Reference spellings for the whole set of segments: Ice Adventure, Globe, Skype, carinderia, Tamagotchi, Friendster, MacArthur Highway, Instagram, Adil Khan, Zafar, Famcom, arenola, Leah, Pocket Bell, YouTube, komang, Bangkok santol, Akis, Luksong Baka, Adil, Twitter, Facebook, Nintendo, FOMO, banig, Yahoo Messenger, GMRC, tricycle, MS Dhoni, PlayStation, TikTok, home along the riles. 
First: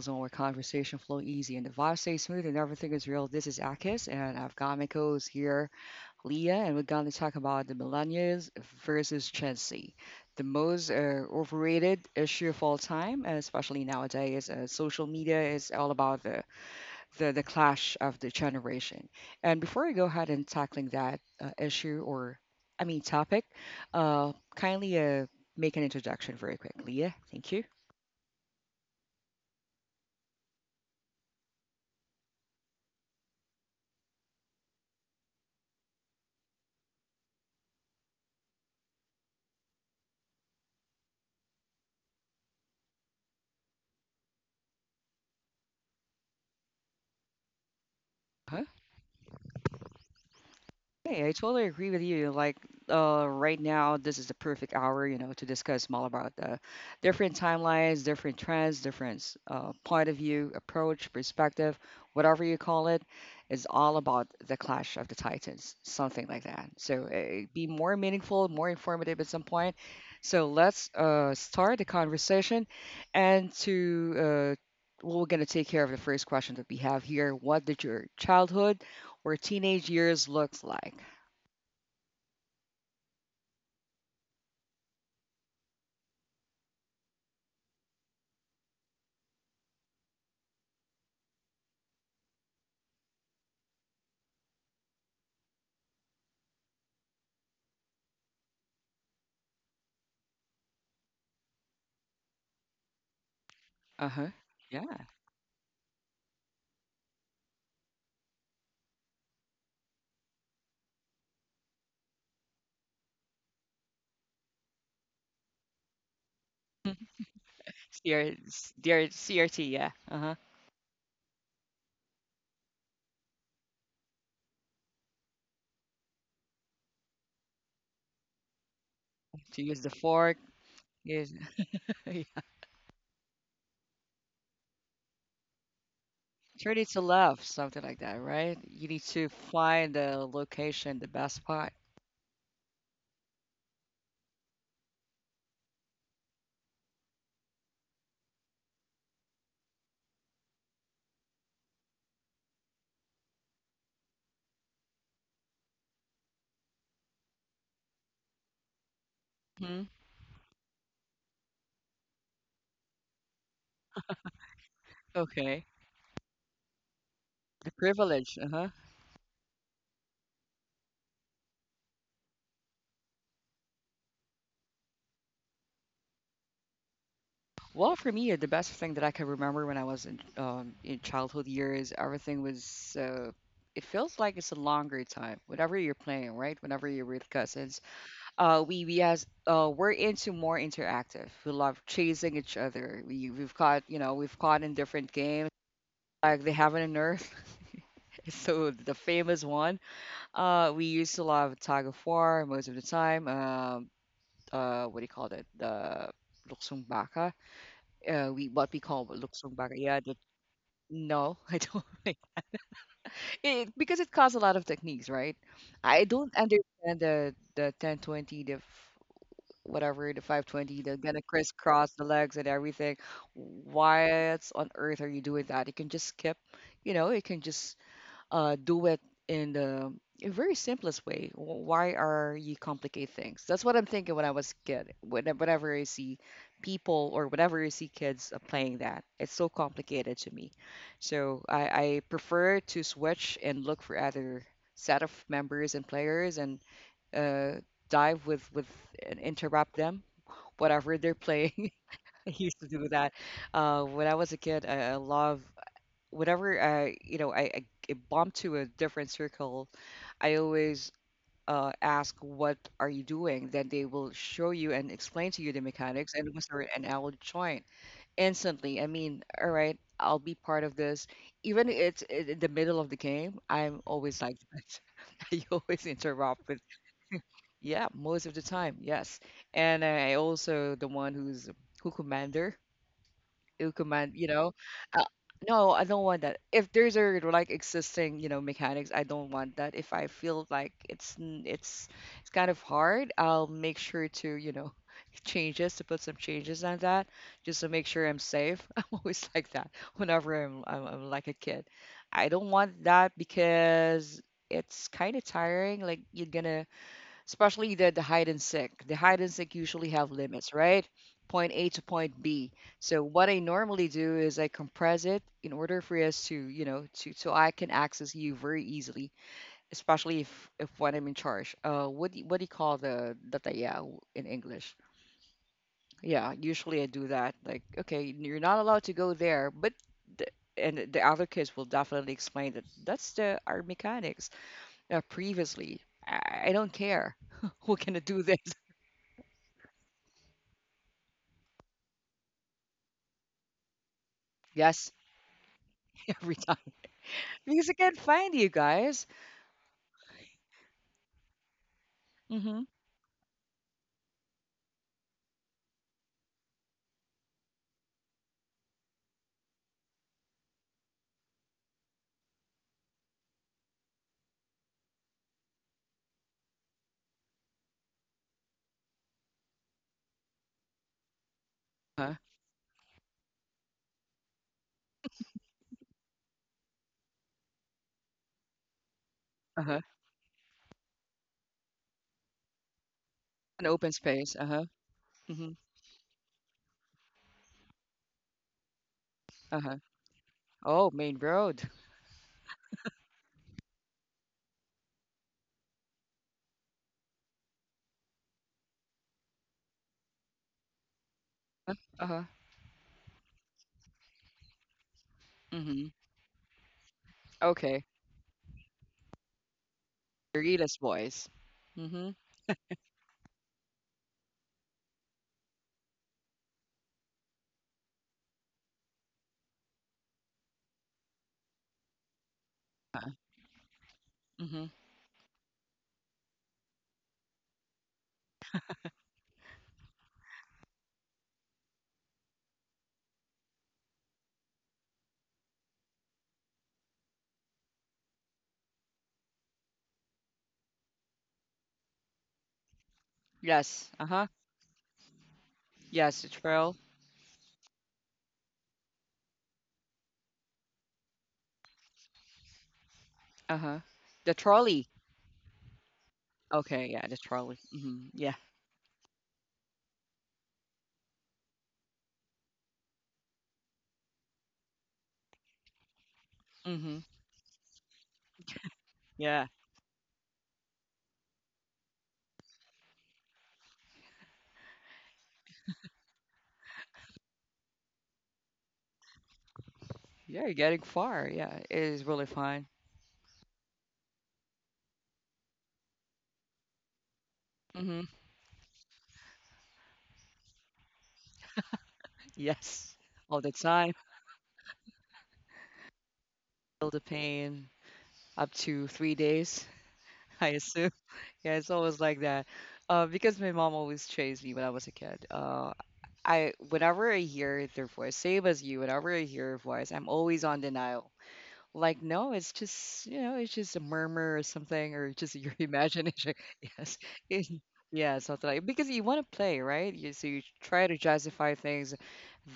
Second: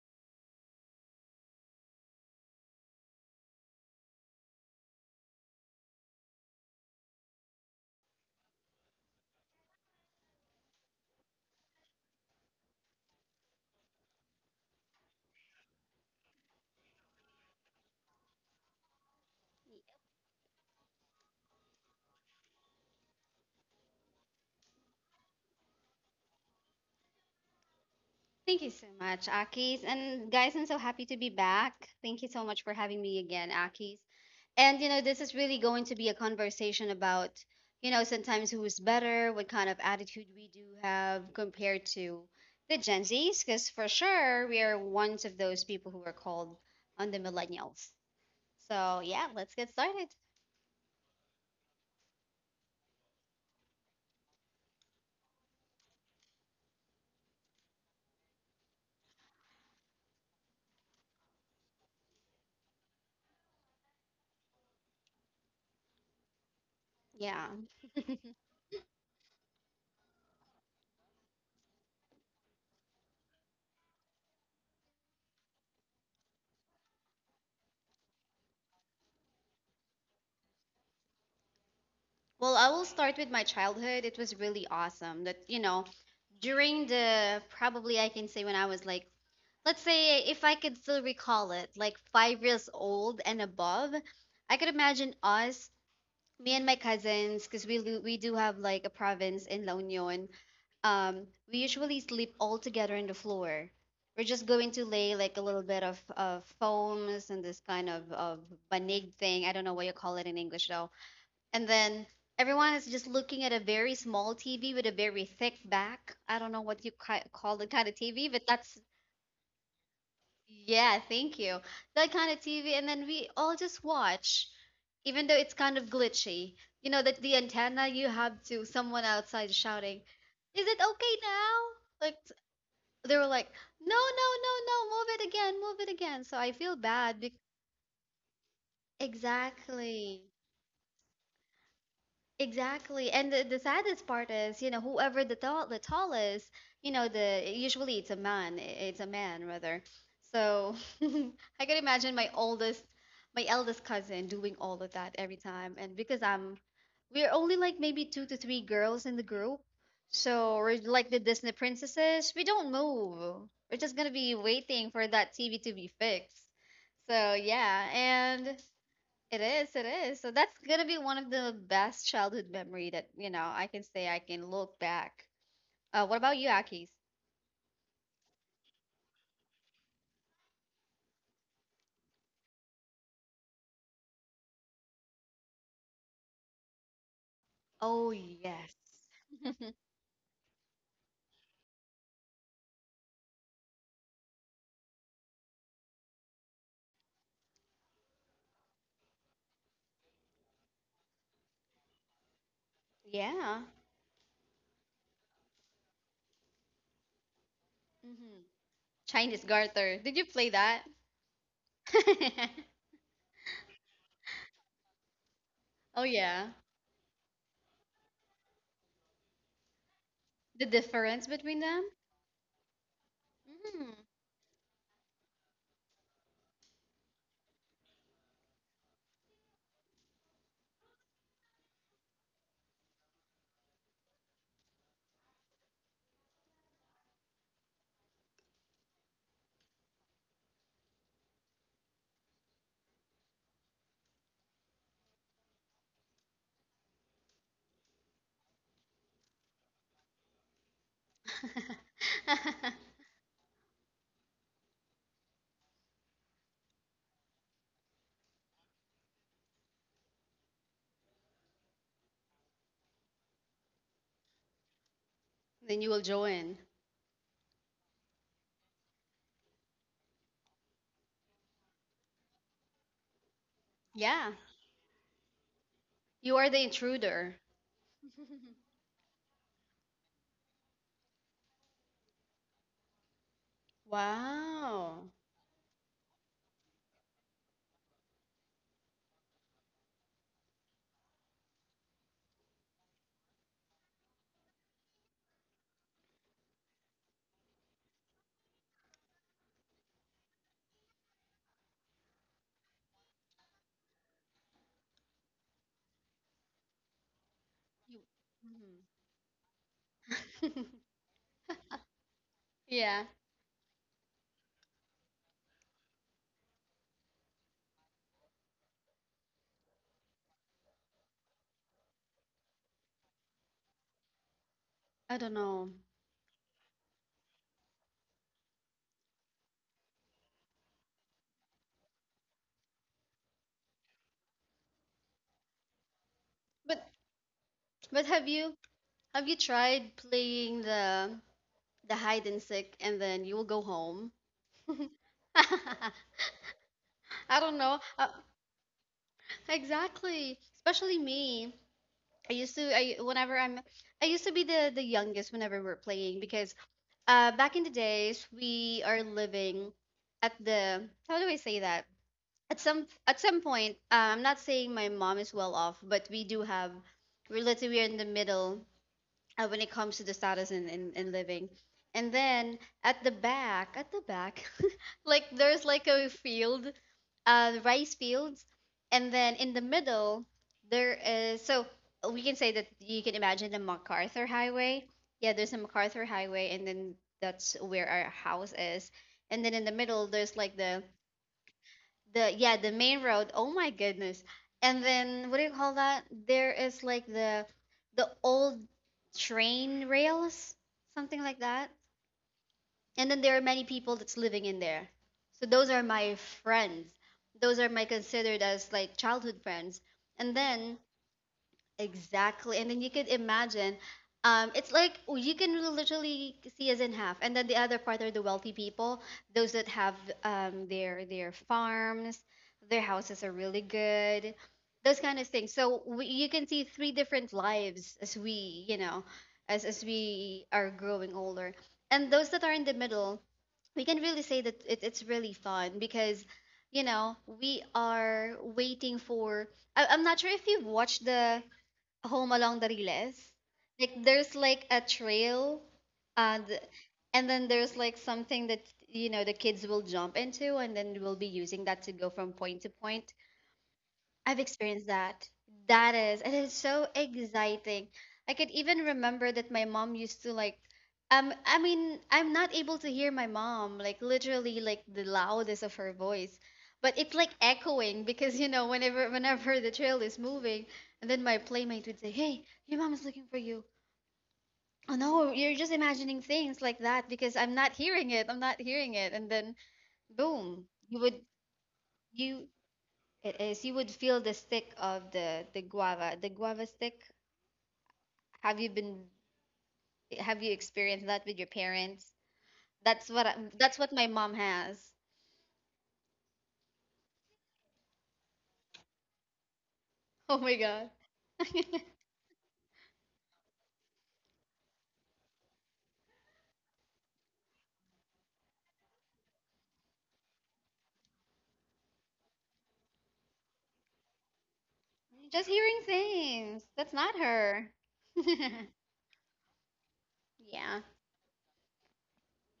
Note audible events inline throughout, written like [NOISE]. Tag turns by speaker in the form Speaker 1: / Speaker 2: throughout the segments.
Speaker 1: zone where conversation flow easy and the vibe stays smooth and everything is real. This is Akis and I've got my co-host here, Leah, and we're gonna talk about the millennials versus Gen Z, the most overrated issue of all time, and especially nowadays. Social media is all about the clash of the generation. And before we go ahead and tackling that issue or I mean topic, kindly make an introduction very quick, Leah. Thank you.
Speaker 2: Thank you so much, Akis. And guys, I'm so happy to be back. Thank you so much for having me again, Akis. And you know, this is really going to be a conversation about, you know, sometimes who's better, what kind of attitude we do have compared to the Gen Zs, because for sure we are one of those people who are called on the millennials.
Speaker 1: Uh-huh.
Speaker 2: So yeah, let's get started.
Speaker 1: Hey, I totally agree with you. Like, right now, this is the perfect hour, you know, to discuss more about the different timelines, different trends, different point of view, approach, perspective, whatever you call it. It's all about the clash of the titans, something like that. So,
Speaker 2: Yeah.
Speaker 1: be more meaningful, more informative at some point. So, let's start the conversation. And to, well, we're going to take care of the first question that we have here. What did your childhood or teenage years look like?
Speaker 2: Well, I will start with my childhood. It was really awesome that, you know, during the probably I can say when I was like let's say if I could still recall it, like 5 years old and above, I could imagine us, me and my cousins, because we do have like a province in La Union. Um, we usually sleep all together on the floor. We're
Speaker 1: Uh-huh.
Speaker 2: just going to
Speaker 1: Yeah.
Speaker 2: lay like a little bit of foams and this kind of banig thing. I don't know what you call it in English though. And then everyone is just looking at a very small TV with a very thick back. I don't know what you call the kind of TV,
Speaker 1: CR,
Speaker 2: but that's
Speaker 1: CRT, yeah. Uh-huh.
Speaker 2: yeah, thank you. That kind of TV, and then we all just watch, even though it's kind of glitchy. You know, that the antenna you have to someone outside
Speaker 1: To use the
Speaker 2: shouting,
Speaker 1: fork
Speaker 2: "Is it okay
Speaker 1: is
Speaker 2: now?"
Speaker 1: [LAUGHS]
Speaker 2: Like
Speaker 1: yeah.
Speaker 2: they were like, "No, no, no, no, move it again, move it again." So I feel
Speaker 1: Turn it to
Speaker 2: bad. Be
Speaker 1: left, something like that, right? You need to find the
Speaker 2: Exactly.
Speaker 1: location, the best spot.
Speaker 2: Exactly. And the saddest part is, you know, whoever the tallest, you know, the usually it's a man rather. So [LAUGHS] I can imagine my eldest cousin doing all of that every time. And we're only like maybe 2 to 3 girls in the group.
Speaker 1: hmm
Speaker 2: So we're like the Disney princesses. We don't move. We're just gonna be waiting for that TV
Speaker 1: Okay.
Speaker 2: to be fixed. So
Speaker 1: The
Speaker 2: yeah,
Speaker 1: privilege,
Speaker 2: and
Speaker 1: uh-huh.
Speaker 2: it is, it is. So that's gonna be one of the best childhood memory that, you know, I can say I can look back. What about you, Akis?
Speaker 1: Well, for me, the best thing that I can remember when I was in childhood years, everything was it feels like it's a longer time. Whenever you're playing, right? Whenever you're with cousins,
Speaker 2: Oh, yes. [LAUGHS]
Speaker 1: we're into more interactive. We love chasing each other. We've caught you know we've caught in different games like they have in Earth. [LAUGHS] So the famous one. We used to love tug of war most of the time.
Speaker 2: Yeah.
Speaker 1: What do you call it? The Luksong Baka.
Speaker 2: hmm
Speaker 1: We what we call
Speaker 2: Chinese
Speaker 1: Luksong Baka.
Speaker 2: garter.
Speaker 1: Yeah.
Speaker 2: Did you play that?
Speaker 1: No, [LAUGHS] I don't.
Speaker 2: [LAUGHS]
Speaker 1: It, because it costs a lot of techniques, right?
Speaker 2: Oh
Speaker 1: I don't
Speaker 2: yeah.
Speaker 1: understand the 1020, whatever, the
Speaker 2: The
Speaker 1: 520, the gonna
Speaker 2: difference between them?
Speaker 1: crisscross the legs and everything. Why on earth are you doing that? You can just skip, you know, you can just do it in the a very simplest way. Why are you complicate things? That's what I'm thinking when I was kid. Whenever I see people or whenever I see kids playing that, it's so complicated to me. So I prefer to switch and look for other set of members and players and uh, dive with and interrupt them whatever they're
Speaker 2: Mm.
Speaker 1: playing. [LAUGHS] I used to do that when I was a kid. I love whenever I, you know, I bump to a different circle, I always ask, "What are you doing?" Then they will show you and explain to you the
Speaker 2: [LAUGHS] Then you will
Speaker 1: mechanics,
Speaker 2: join.
Speaker 1: and I will join instantly. I mean, all right, I'll be part of this, even if in the middle of the game. I'm always
Speaker 2: Yeah.
Speaker 1: like that. [LAUGHS] I always
Speaker 2: You
Speaker 1: interrupt
Speaker 2: are the
Speaker 1: with,
Speaker 2: intruder.
Speaker 1: yeah, most of the time, yes. And I also the one who commander to command, you know. Uh,
Speaker 2: Wow.
Speaker 1: no, I don't want that. If there's a like existing, you know, mechanics, I don't want that. If I feel like it's it's kind of hard, I'll make sure to, you know, [LAUGHS] changes to put some changes on that just to make sure I'm safe. [LAUGHS] I'm always like that whenever I'm like a kid. I don't want that because it's kind of tiring. Like you're gonna especially the
Speaker 2: You.
Speaker 1: the hide and seek. The hide and seek usually have limits,
Speaker 2: Mhm.
Speaker 1: right? Point A to point B.
Speaker 2: [LAUGHS] Yeah.
Speaker 1: So what I normally do is I compress it in order for us to, you know, to so I can access you very easily, especially if when I'm in charge. What do you- what do you call the dataya in English?
Speaker 2: I don't know.
Speaker 1: Yeah, usually I do that. Like, okay, you're not allowed to go there, but the, and the other kids will definitely explain that that's the our mechanics previously. I don't
Speaker 2: But
Speaker 1: care. [LAUGHS] We're gonna
Speaker 2: but
Speaker 1: do
Speaker 2: have
Speaker 1: this.
Speaker 2: you Have you tried playing the hide and seek and then you will go home?
Speaker 1: Yes,
Speaker 2: [LAUGHS] I
Speaker 1: [LAUGHS] every time.
Speaker 2: don't
Speaker 1: Because I
Speaker 2: know.
Speaker 1: can't
Speaker 2: Uh,
Speaker 1: find you guys.
Speaker 2: exactly. Especially me. I used
Speaker 1: Mm-hmm.
Speaker 2: to I Whenever I'm I used to be the youngest whenever we're playing because back in the days we are living at the how do I say that? At some point, I'm not saying my mom is well off, but we do have we're let's say we're in the middle, when it comes to the status in living. And
Speaker 1: Uh-huh.
Speaker 2: then at the back, [LAUGHS] like there's like a field, rice fields. And then in the
Speaker 1: Uh-huh.
Speaker 2: middle, there is, so we can say that you can imagine the
Speaker 1: An open
Speaker 2: MacArthur
Speaker 1: space. Uh-huh.
Speaker 2: Highway. Yeah, there's
Speaker 1: Mm-hmm.
Speaker 2: a MacArthur Highway, and then that's where our house is. And then in the
Speaker 1: Uh-huh.
Speaker 2: middle, there's like
Speaker 1: Oh, main road.
Speaker 2: the yeah the main road, oh my goodness. And then what do you call that, there is like the old train rails, something like that.
Speaker 1: Uh, Uh-huh.
Speaker 2: And then there are many people that's living in there, so those are
Speaker 1: Mm-hmm.
Speaker 2: my friends, those are my
Speaker 1: Okay.
Speaker 2: considered as like childhood friends. And then
Speaker 1: Rita's voice. Mm-hmm.
Speaker 2: exactly. And then you could imagine, it's like, oh, you can really literally see us in half. And then the other part are the wealthy people, those that have their farms, their
Speaker 1: Uh,
Speaker 2: houses are really good,
Speaker 1: mm-hmm.
Speaker 2: those kind of things. So we, you can see three different lives as we, you know, as we are growing older. And those that are in the middle, we can really say that it's really fun because, you know, we are waiting for. I'm not sure if you've watched the home along the riles.
Speaker 1: Yes.
Speaker 2: Like
Speaker 1: Uh-huh.
Speaker 2: there's like a trail,
Speaker 1: Yes, the
Speaker 2: and
Speaker 1: trail.
Speaker 2: and then there's like something that, you know, the kids will jump into and then we'll be using that to go from point to point.
Speaker 1: Uh-huh. The
Speaker 2: I've experienced
Speaker 1: trolley.
Speaker 2: that. That is, it is so
Speaker 1: Okay, yeah, the trolley.
Speaker 2: exciting.
Speaker 1: Mm-hmm.
Speaker 2: I
Speaker 1: Yeah.
Speaker 2: could even remember that my mom used to like, I mean, I'm not able to hear my mom, like literally like the loudest of her voice, but
Speaker 1: Mm-hmm.
Speaker 2: it's like echoing because, you know, whenever
Speaker 1: Yeah.
Speaker 2: whenever the trail is moving, and then my playmate would say, "Hey, your mom is looking for you." Oh no, you're just imagining things like that, because I'm not hearing it. I'm not hearing it, and then
Speaker 1: Yeah, you're
Speaker 2: boom,
Speaker 1: getting
Speaker 2: you would
Speaker 1: far. Yeah, it is really
Speaker 2: you
Speaker 1: fun.
Speaker 2: it is. You would feel the stick of the guava stick.
Speaker 1: Mm-hmm.
Speaker 2: Have you been? Have you experienced that with your parents?
Speaker 1: Yes.
Speaker 2: That's what I,
Speaker 1: All the
Speaker 2: that's what
Speaker 1: time.
Speaker 2: my mom has. [LAUGHS]
Speaker 1: Feel the pain up to 3 days,
Speaker 2: Oh
Speaker 1: [LAUGHS] I
Speaker 2: my God.
Speaker 1: assume. Yeah, it's
Speaker 2: [LAUGHS]
Speaker 1: always like that. Because my mom always chased me when I was a kid. I whenever I hear their voice, same as you, whenever I hear a voice, I'm always on denial. Like, no, it's just you know, it's just a murmur or something, or just
Speaker 2: Just
Speaker 1: your [LAUGHS]
Speaker 2: hearing
Speaker 1: imagination.
Speaker 2: things. That's
Speaker 1: Yes,
Speaker 2: not
Speaker 1: it,
Speaker 2: her. [LAUGHS]
Speaker 1: yeah, something like because you want to play, right? You so you
Speaker 2: Yeah.
Speaker 1: try to justify things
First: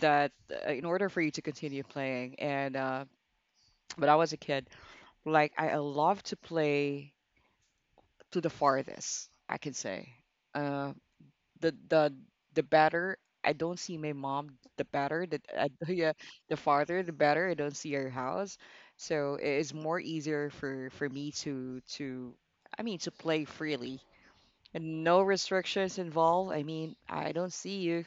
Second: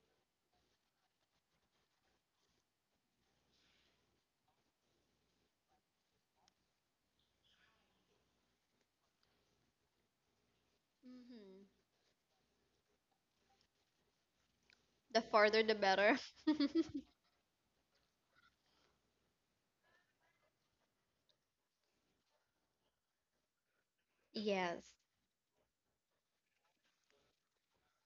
Speaker 1: that in order for you to continue playing. And when I was a kid, like I love to play to the farthest, I can say. Uh,
Speaker 2: hmm
Speaker 1: the the the better I don't see my mom, the
Speaker 2: The
Speaker 1: better that
Speaker 2: farther, the
Speaker 1: [LAUGHS] yeah,
Speaker 2: better.
Speaker 1: the
Speaker 2: [LAUGHS]
Speaker 1: farther the better, I don't see her house, so it is more easier for me to I mean to play freely
Speaker 2: Yes,
Speaker 1: and no restrictions involved. I mean I don't see you,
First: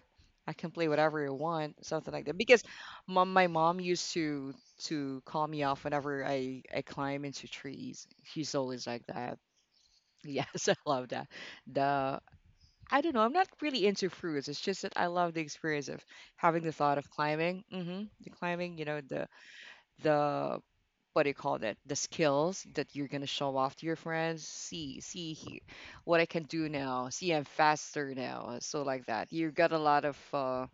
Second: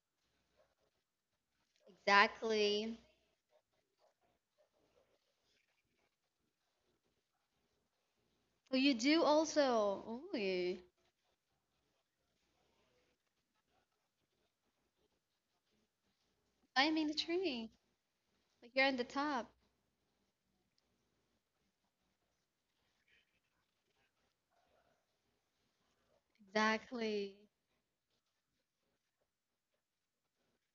Speaker 1: I can play whatever I want, something like that, because
Speaker 2: exactly.
Speaker 1: mom my mom used to call me off whenever I climb into trees. She's
Speaker 2: Oh,
Speaker 1: always
Speaker 2: you
Speaker 1: like
Speaker 2: do
Speaker 1: that.
Speaker 2: also.
Speaker 1: [LAUGHS] Yes, I
Speaker 2: Ooh.
Speaker 1: love that. The I don't know. I'm not really into fruits. It's just that I love the experience of having the thought
Speaker 2: Climbing
Speaker 1: of
Speaker 2: the
Speaker 1: climbing.
Speaker 2: tree.
Speaker 1: The
Speaker 2: Like
Speaker 1: climbing,
Speaker 2: you're
Speaker 1: you
Speaker 2: on
Speaker 1: know,
Speaker 2: the top.
Speaker 1: the what do you call that? The skills that you're gonna show off to your friends. See, see here, what I can do now.
Speaker 2: Exactly.
Speaker 1: See, I'm faster now. So like that. You got a lot of uh,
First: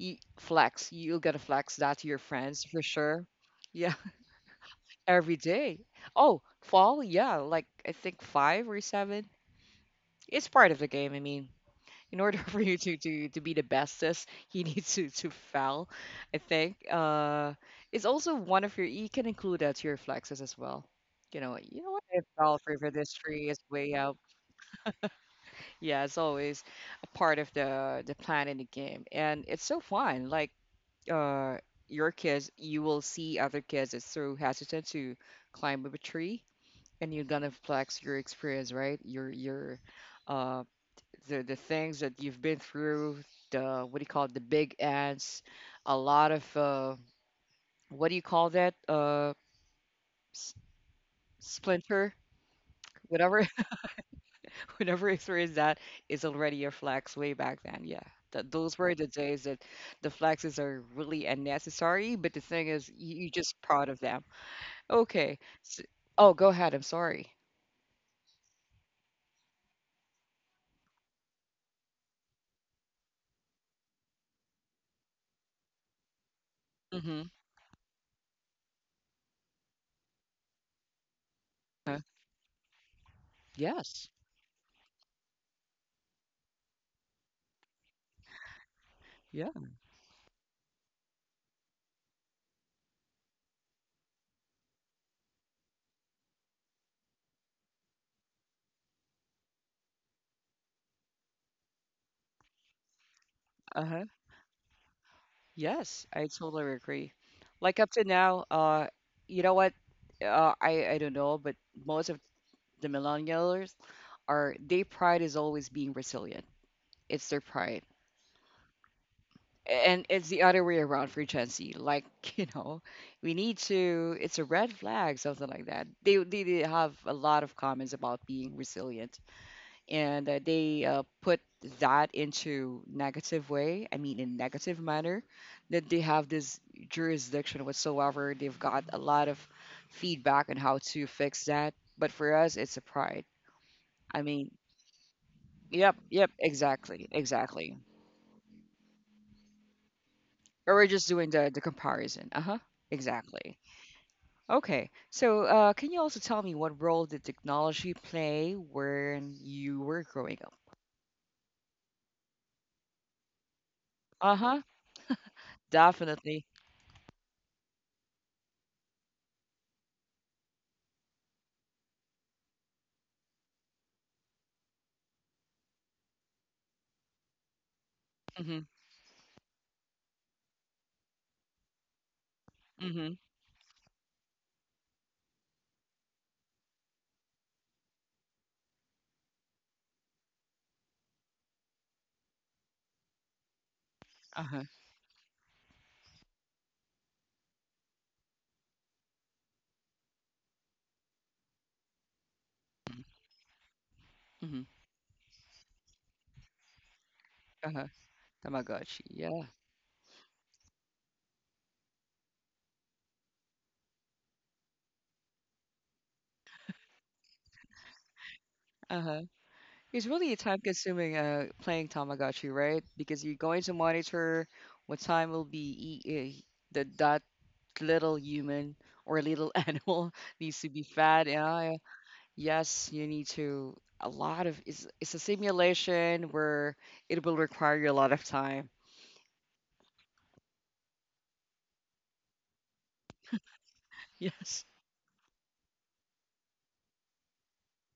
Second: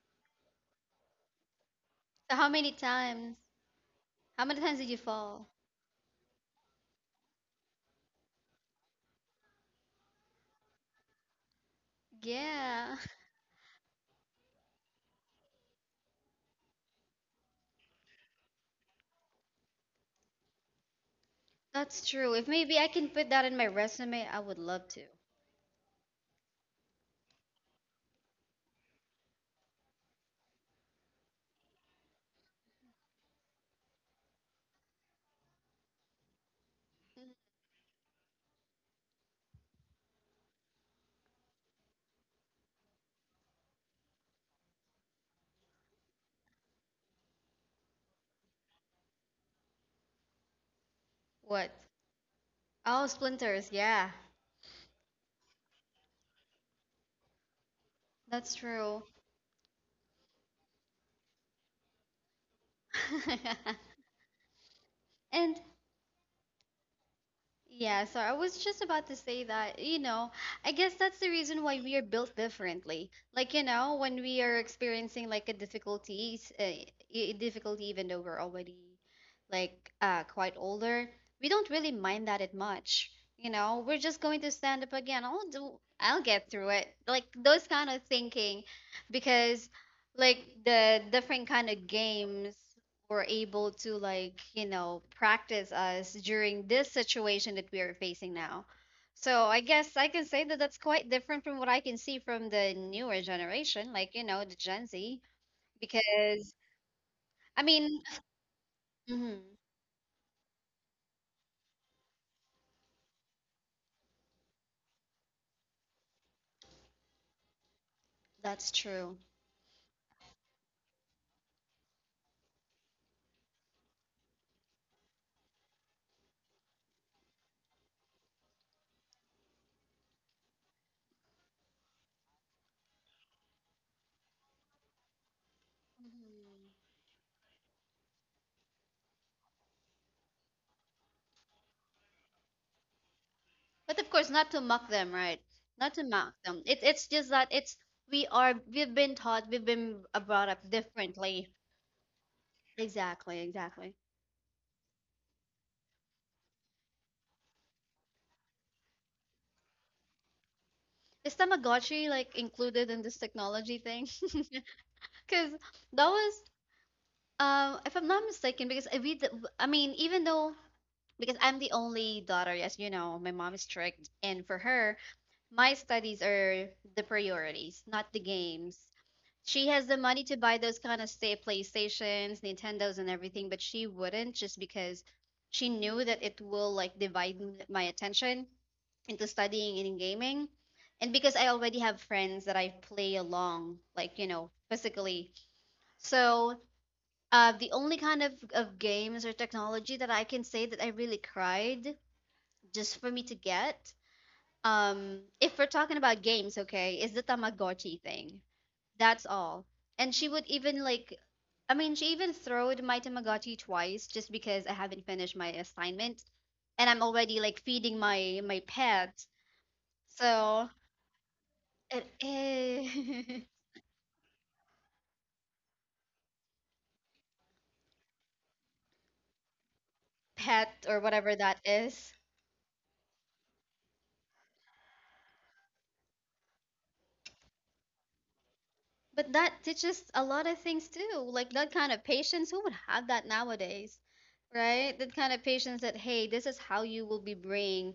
Speaker 1: y- flex. You gotta flex that to your
Speaker 2: So how
Speaker 1: friends
Speaker 2: many
Speaker 1: for sure.
Speaker 2: times?
Speaker 1: Yeah,
Speaker 2: How many times did you
Speaker 1: [LAUGHS] every
Speaker 2: fall?
Speaker 1: day. Oh, fall. Yeah, like I think five or seven. It's part of the game. I mean in order [LAUGHS] for you
Speaker 2: Yeah,
Speaker 1: to be the bestest, you need [LAUGHS] to foul. I think it's also one of your. You can include that to your flexes as well.
Speaker 2: [LAUGHS]
Speaker 1: You know what?
Speaker 2: that's
Speaker 1: I
Speaker 2: true. If
Speaker 1: foul
Speaker 2: maybe
Speaker 1: for
Speaker 2: I can
Speaker 1: this
Speaker 2: put that
Speaker 1: tree
Speaker 2: in
Speaker 1: is
Speaker 2: my
Speaker 1: way out.
Speaker 2: resume, I would love to.
Speaker 1: Yeah, it's always a part of the plan in the game, and it's so fun. Like uh, your kids, you will see other kids that's so hesitant to climb up a tree, and you're gonna flex your experience, right? Your uh, the things that you've been through, the what do you call it, the big ants, a lot of what do you call that, s-
Speaker 2: What?
Speaker 1: splinter,
Speaker 2: Oh,
Speaker 1: whatever,
Speaker 2: splinters. Yeah,
Speaker 1: [LAUGHS] whatever is there is that is already your flax way back then. Yeah, that
Speaker 2: that's
Speaker 1: those were
Speaker 2: true.
Speaker 1: the days that the flaxes are really unnecessary, but the thing is, you just proud of
Speaker 2: [LAUGHS]
Speaker 1: them. Okay,
Speaker 2: And
Speaker 1: s oh, go ahead. I'm sorry.
Speaker 2: yeah, so I was just about to say that, you know, I guess that's the reason why we are built differently. Like, you know, when we are experiencing like a,
Speaker 1: Mm-hmm.
Speaker 2: a difficulty, even though we're already like, quite older, we don't really
Speaker 1: Uh,
Speaker 2: mind that it much. You know, we're
Speaker 1: yes.
Speaker 2: just going to stand up again. I'll get through it. Like those kind of thinking,
Speaker 1: Yeah.
Speaker 2: because like the different kind of games were able to, like, you know, practice us during this situation that we are facing now. So I guess I can say that that's quite different from what I can see from the newer generation,
Speaker 1: Uh-huh.
Speaker 2: like, you know, the Gen Z.
Speaker 1: Yes, I
Speaker 2: Because
Speaker 1: totally agree.
Speaker 2: I
Speaker 1: Like up to
Speaker 2: mean
Speaker 1: now, you know
Speaker 2: mhm,
Speaker 1: what? I don't know, but most of the millennials are their pride is always being resilient. It's their pride,
Speaker 2: that's true.
Speaker 1: and it's the other way around for Gen Z. Like [LAUGHS] you know, we need to. It's a red flag, something like that. They have a lot of comments about being resilient and they put that into negative way, I mean in negative manner, that they have this
Speaker 2: Mhm.
Speaker 1: jurisdiction whatsoever. They've got a lot of feedback on how to fix that, but for us it's a pride.
Speaker 2: But of
Speaker 1: I
Speaker 2: course
Speaker 1: mean,
Speaker 2: not to mock them, right, not
Speaker 1: yep,
Speaker 2: to
Speaker 1: yep,
Speaker 2: mock them.
Speaker 1: exactly,
Speaker 2: It's just that
Speaker 1: exactly.
Speaker 2: it's we are we've been taught, we've been brought up
Speaker 1: Or we're just doing
Speaker 2: differently,
Speaker 1: the comparison. Uh-huh,
Speaker 2: exactly
Speaker 1: exactly.
Speaker 2: exactly.
Speaker 1: Okay, so can you also tell me what role did technology play when you were growing up?
Speaker 2: Is tamagotchi like included in this technology thing? [LAUGHS]
Speaker 1: Uh-huh.
Speaker 2: Because that was,
Speaker 1: Definitely.
Speaker 2: if I'm not mistaken, because I read, the, I mean, even though, because I'm the only daughter, yes, you know, my mom is strict. And for her, my studies are the priorities, not the
Speaker 1: Mm-hmm.
Speaker 2: games. She has the money to buy those kind of stay PlayStations, Nintendos, and
Speaker 1: Mm-hmm.
Speaker 2: everything, but she wouldn't, just because she knew that it will like divide my attention into studying and in gaming. And because I already have friends that I play along, like, you know,
Speaker 1: Uh-huh.
Speaker 2: physically. So the only kind of games or technology that I can say that I really cried just for me to get,
Speaker 1: Mhm.
Speaker 2: if we're talking about games, okay, is the
Speaker 1: Uh-huh.
Speaker 2: Tamagotchi thing.
Speaker 1: Tamagotchi.
Speaker 2: That's
Speaker 1: Yeah.
Speaker 2: all. And she would even like, I mean, she even throwed my Tamagotchi twice just because I haven't finished my assignment and I'm already like feeding my my
Speaker 1: Uh-huh.
Speaker 2: pet.
Speaker 1: It's really time
Speaker 2: So
Speaker 1: consuming playing
Speaker 2: it,
Speaker 1: Tamagotchi, right? Because you're
Speaker 2: eh,
Speaker 1: going to monitor what time will be the that little human or little [LAUGHS] animal
Speaker 2: [LAUGHS]
Speaker 1: needs to be
Speaker 2: pet or
Speaker 1: fed.
Speaker 2: whatever that
Speaker 1: Yeah, yeah.
Speaker 2: is.
Speaker 1: Yes, you need to a lot of it's a simulation where it will require you a lot of time. [LAUGHS]
Speaker 2: But that teaches a lot of things too. Like that kind of patience, who would have that nowadays,
Speaker 1: Yes.
Speaker 2: right? That kind of patience that, hey, this is how you will be bringing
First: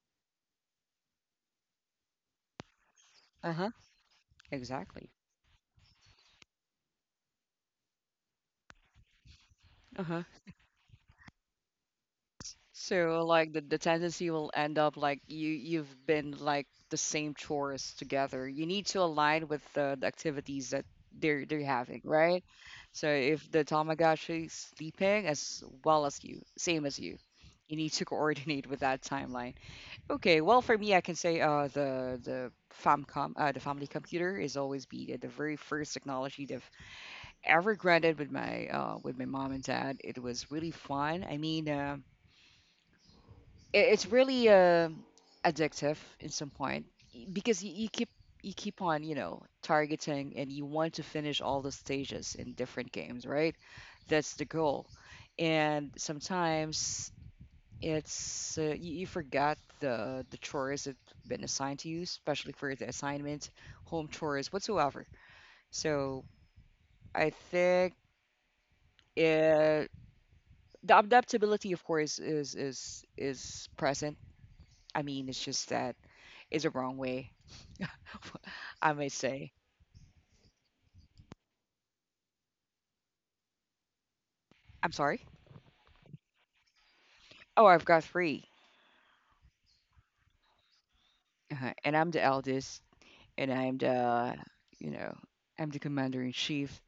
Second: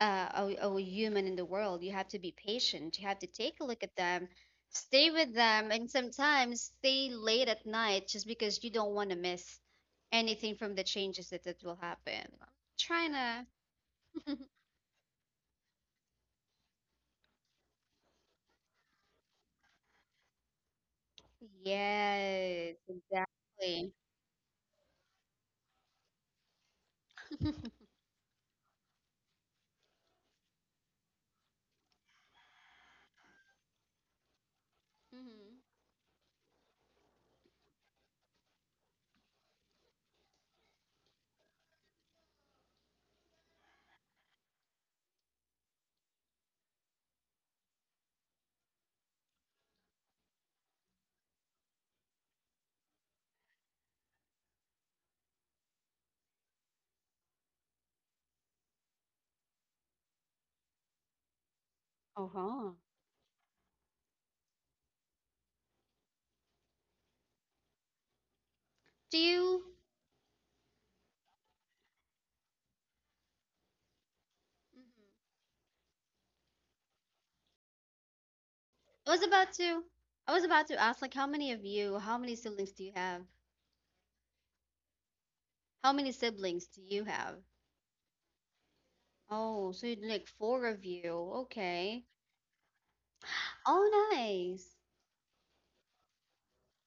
Speaker 2: uh, a human in the world. You have to be patient. You have to take a
Speaker 1: Uh-huh.
Speaker 2: look at them,
Speaker 1: Exactly.
Speaker 2: stay with them, and sometimes stay late at night just because you don't want to miss
Speaker 1: Uh-huh.
Speaker 2: anything from the changes that, that will happen. Trying
Speaker 1: So
Speaker 2: to.
Speaker 1: like the tendency will end up like you've been like the same chores together. You need to align with the activities that they're having, right?
Speaker 2: Yes,
Speaker 1: So if the
Speaker 2: exactly.
Speaker 1: Tamagotchi is sleeping as well as you, same as you, you
Speaker 2: [LAUGHS]
Speaker 1: need to [LAUGHS] coordinate with that timeline. Okay, well for me I can say the family computer is always be the very
Speaker 2: Mhm.
Speaker 1: first technology that I've ever granted with my mom and dad. It was really fun. I mean it's really addictive in some point, because you keep on targeting, and you want to finish all the stages in different games, right? That's the goal. And sometimes it's you forgot the chores that have been assigned to you, especially
Speaker 2: Uh-huh.
Speaker 1: for the assignment home chores whatsoever. So I think
Speaker 2: Do you?
Speaker 1: uh, the adaptability, of course, is present. I
Speaker 2: Mhm.
Speaker 1: mean, it's just that is a wrong way, [LAUGHS] I may
Speaker 2: I was about
Speaker 1: say.
Speaker 2: to I was about to ask like how many of you, how many siblings do you have?
Speaker 1: I'm sorry.
Speaker 2: How many siblings do you have?
Speaker 1: Oh, I've got three,
Speaker 2: Oh, so you'd like four of you.
Speaker 1: and
Speaker 2: Okay.
Speaker 1: I'm the eldest, and
Speaker 2: Oh, nice.
Speaker 1: you know, I'm the commander in chief.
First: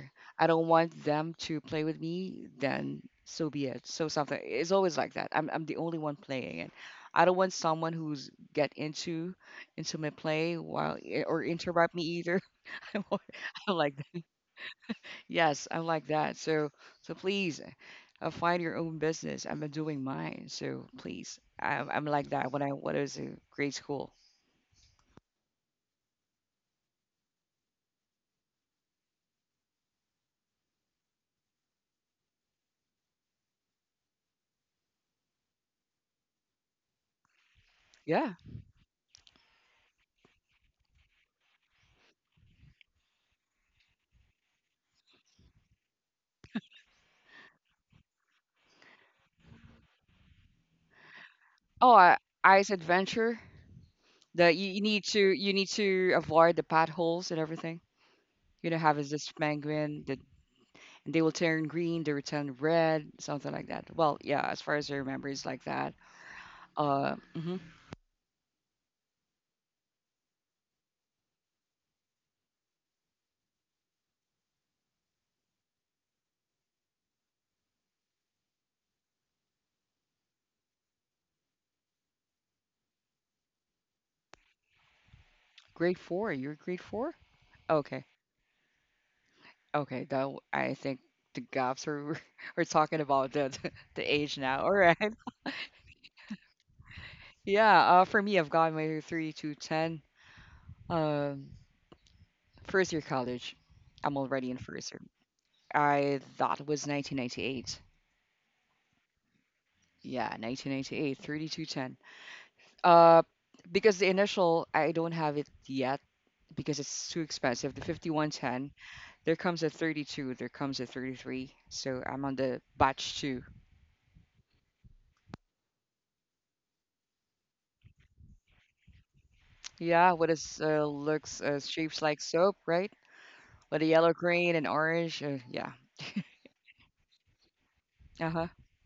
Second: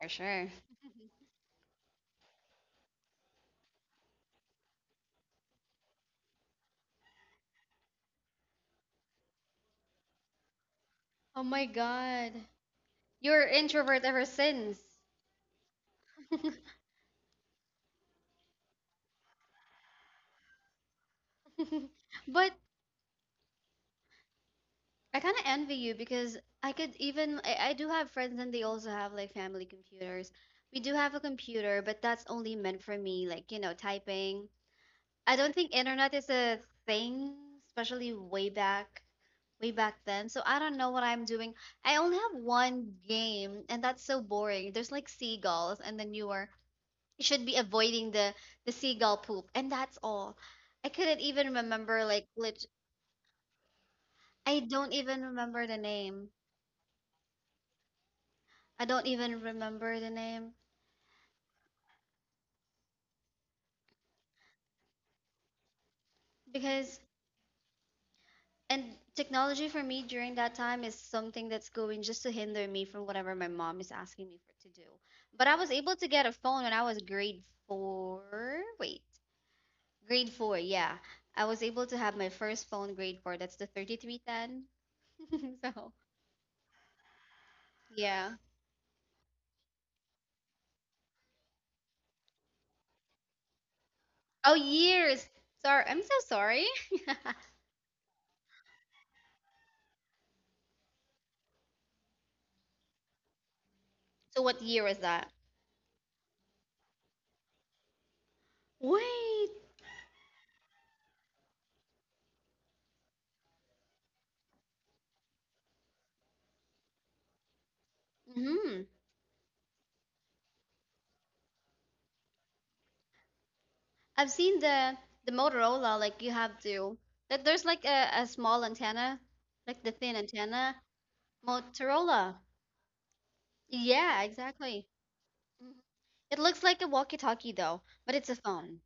Speaker 2: For
Speaker 1: I
Speaker 2: sure.
Speaker 1: don't want them to play with me, then so be it. So something. It's always like that. I'm the only one playing it. I don't want someone who's get into my play while or
Speaker 2: Oh my
Speaker 1: interrupt me
Speaker 2: God.
Speaker 1: either. [LAUGHS] I'm
Speaker 2: You're
Speaker 1: like,
Speaker 2: introvert ever since.
Speaker 1: yes, I like that. So, please, find your own business. I'm doing mine. So please, I'm like
Speaker 2: [LAUGHS]
Speaker 1: that
Speaker 2: But
Speaker 1: when I was in grade school.
Speaker 2: I kind of envy you because I could even I do have friends and they also have like family computers. We do have a computer, but that's only meant for me, like, you know, typing. I don't think internet is a thing, especially
Speaker 1: Yeah.
Speaker 2: way back. Way back then. So I don't know what I'm doing. I only have one game, and that's so boring. There's like seagulls, and then you are you should be avoiding the seagull poop, and that's all. I couldn't even
Speaker 1: Oh,
Speaker 2: remember like lit.
Speaker 1: Ice Adventure. The
Speaker 2: I
Speaker 1: you,
Speaker 2: don't even
Speaker 1: you
Speaker 2: remember
Speaker 1: need
Speaker 2: the
Speaker 1: to
Speaker 2: name.
Speaker 1: avoid the potholes and everything. You know,
Speaker 2: I
Speaker 1: have
Speaker 2: don't
Speaker 1: is this
Speaker 2: even remember
Speaker 1: penguin
Speaker 2: the
Speaker 1: that,
Speaker 2: name
Speaker 1: and they will turn green, they will turn red, something like that. Well, yeah, as far as I remember, it's like that.
Speaker 2: because
Speaker 1: Mhm.
Speaker 2: and technology for me during that time is something that's going just to hinder me from whatever my mom is asking me for to do. But I was able to get a phone when I was grade four. Wait. Grade four, yeah. I was able to have my first phone grade four. That's the 3310. [LAUGHS] So,
Speaker 1: Grade four. You're grade four. Okay.
Speaker 2: yeah.
Speaker 1: Okay, that I think the gaps are [LAUGHS] are talking about the age
Speaker 2: Oh,
Speaker 1: now. [LAUGHS] All right.
Speaker 2: years. Sorry. I'm so sorry. [LAUGHS]
Speaker 1: Yeah, for me I've got my three to ten. Um First year college. I'm
Speaker 2: So,
Speaker 1: already in
Speaker 2: what year
Speaker 1: first
Speaker 2: was
Speaker 1: year.
Speaker 2: that?
Speaker 1: I thought was 1998.
Speaker 2: Wait.
Speaker 1: Yeah, 1998, thirty to ten. Uh because the initial I don't have it yet because it's too expensive. The 5110,
Speaker 2: hmm
Speaker 1: there comes a 32, there comes a 33. So I'm on the batch two.
Speaker 2: I've seen the Motorola, like you have to, that there's like a small antenna, like the
Speaker 1: Yeah,
Speaker 2: thin
Speaker 1: what is
Speaker 2: antenna.
Speaker 1: looks shapes like
Speaker 2: Motorola.
Speaker 1: soap, right? With the yellow,
Speaker 2: Yeah,
Speaker 1: green, and
Speaker 2: exactly.
Speaker 1: orange. Yeah.
Speaker 2: Mhm. It looks like a walkie-talkie though, but
Speaker 1: Uh
Speaker 2: it's a
Speaker 1: huh.
Speaker 2: phone.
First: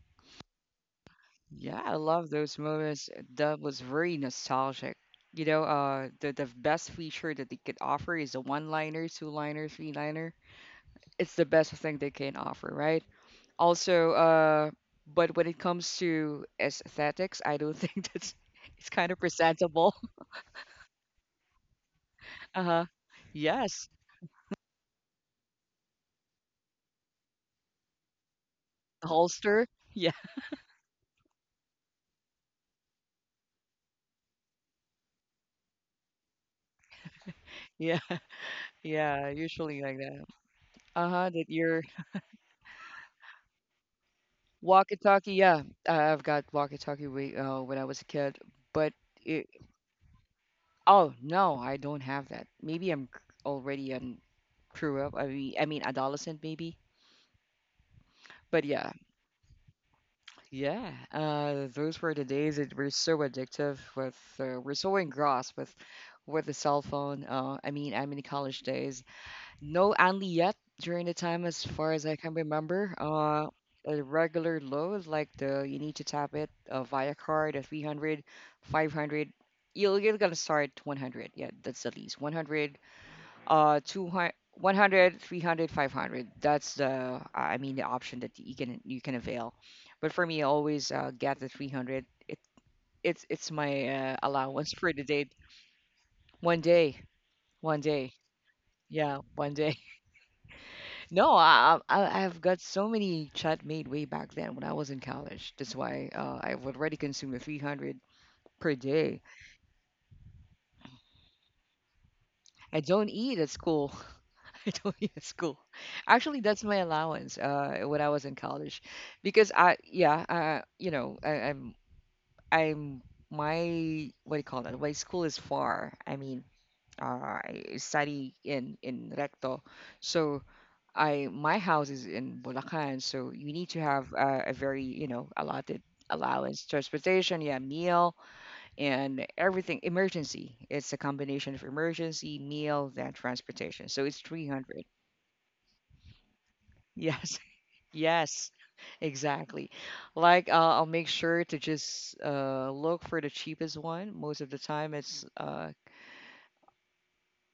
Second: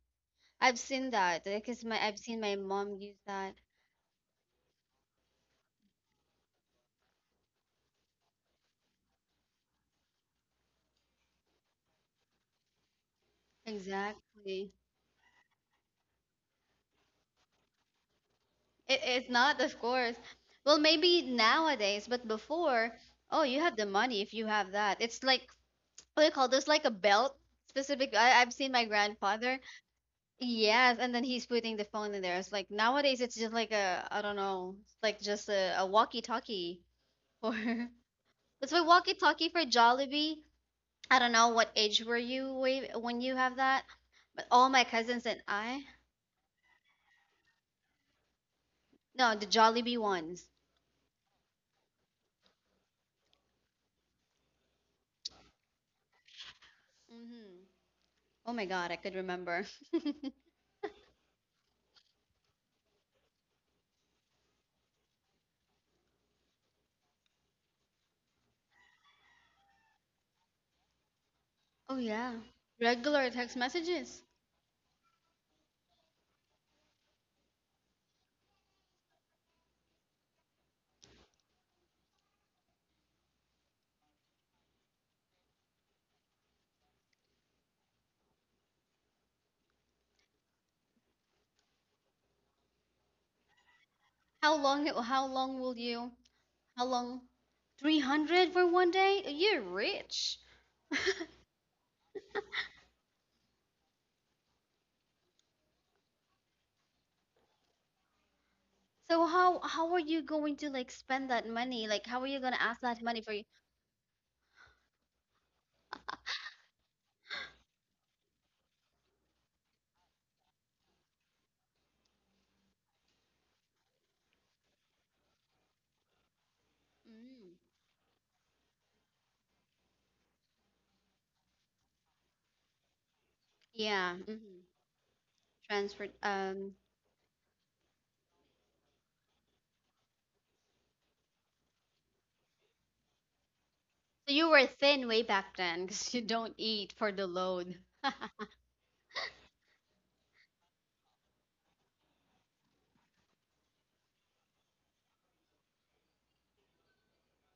Speaker 2: I've seen that
Speaker 1: Yeah,
Speaker 2: because
Speaker 1: I
Speaker 2: my I've
Speaker 1: love
Speaker 2: seen my
Speaker 1: those
Speaker 2: mom
Speaker 1: moments.
Speaker 2: use that.
Speaker 1: That was very nostalgic. The best feature that they could offer is a one-liner, two-liner, three-liner. It's the best thing they can offer, right? Also,
Speaker 2: Exactly.
Speaker 1: but when it comes to aesthetics, I don't [LAUGHS] think that's it's
Speaker 2: It
Speaker 1: kind of
Speaker 2: is not, of
Speaker 1: presentable.
Speaker 2: course.
Speaker 1: [LAUGHS]
Speaker 2: Well, maybe nowadays, but
Speaker 1: Uh huh.
Speaker 2: before, oh, you have the
Speaker 1: Yes,
Speaker 2: money if you have that. It's like what do you call this? Like a belt specific. I've seen my
Speaker 1: the
Speaker 2: grandfather.
Speaker 1: holster. Yeah,
Speaker 2: Yes, and then he's putting the phone in there. It's like nowadays, it's just like a I don't know, it's like just a walkie-talkie or
Speaker 1: [LAUGHS]
Speaker 2: [LAUGHS]
Speaker 1: yeah,
Speaker 2: that's why
Speaker 1: yeah.
Speaker 2: walkie-talkie for
Speaker 1: Usually like that.
Speaker 2: Jollibee. I
Speaker 1: Uh-huh,
Speaker 2: don't
Speaker 1: that
Speaker 2: know what
Speaker 1: your
Speaker 2: age were you when you have that, but all my cousins
Speaker 1: walkie-talkie,
Speaker 2: and
Speaker 1: yeah.
Speaker 2: I,
Speaker 1: I've got walkie-talkie way, when I was a kid, but
Speaker 2: no, the
Speaker 1: it,
Speaker 2: Jollibee ones.
Speaker 1: oh no, I don't have that. Maybe already grew up. I mean, adolescent maybe.
Speaker 2: Hmm. Oh my
Speaker 1: But
Speaker 2: God,
Speaker 1: yeah,
Speaker 2: I could remember. [LAUGHS]
Speaker 1: yeah. Those were the days that were so addictive with we're so engrossed with the cell phone. I mean, I'm in college days. No only yet during the time as far
Speaker 2: Oh
Speaker 1: as I
Speaker 2: yeah,
Speaker 1: can remember.
Speaker 2: regular text
Speaker 1: A
Speaker 2: messages.
Speaker 1: regular load, like the, you need to tap it via card, a 300, 500. You're gonna start 100. Yeah, that's the least 100, 200, 100, 300, 500. That's the I mean the option that you can avail. But for me, I always get the 300. It's my
Speaker 2: How
Speaker 1: allowance
Speaker 2: long?
Speaker 1: for
Speaker 2: It?
Speaker 1: the
Speaker 2: How
Speaker 1: day.
Speaker 2: long will you?
Speaker 1: One
Speaker 2: How
Speaker 1: day,
Speaker 2: long?
Speaker 1: one
Speaker 2: Three
Speaker 1: day.
Speaker 2: hundred for one
Speaker 1: Yeah,
Speaker 2: day?
Speaker 1: one
Speaker 2: You're
Speaker 1: day.
Speaker 2: rich. [LAUGHS]
Speaker 1: No, I have got so many chat made way back then when I was in college. That's why I've already consumed a 300 per day.
Speaker 2: So how are you going to like spend that money? Like how are you gonna ask
Speaker 1: I
Speaker 2: that
Speaker 1: don't
Speaker 2: money for
Speaker 1: eat
Speaker 2: you?
Speaker 1: at school. [LAUGHS] I don't eat at school. Actually, that's my allowance when I was in college, because I, yeah, I'm my, what do you call that? My school is far. I mean,
Speaker 2: Mm,
Speaker 1: I study in Recto, so I my house is in Bulacan, so you need to have
Speaker 2: yeah,
Speaker 1: a
Speaker 2: hmm.
Speaker 1: very allotted
Speaker 2: Transfer.
Speaker 1: allowance, transportation, yeah, meal, and everything. Emergency, it's a combination of emergency, meal, then transportation. So it's
Speaker 2: So you were
Speaker 1: 300.
Speaker 2: thin way back then because you don't eat for the
Speaker 1: Yes,
Speaker 2: load.
Speaker 1: [LAUGHS] yes, exactly. Like, I'll make sure to just look for the cheapest one. Most of the time, it's uh,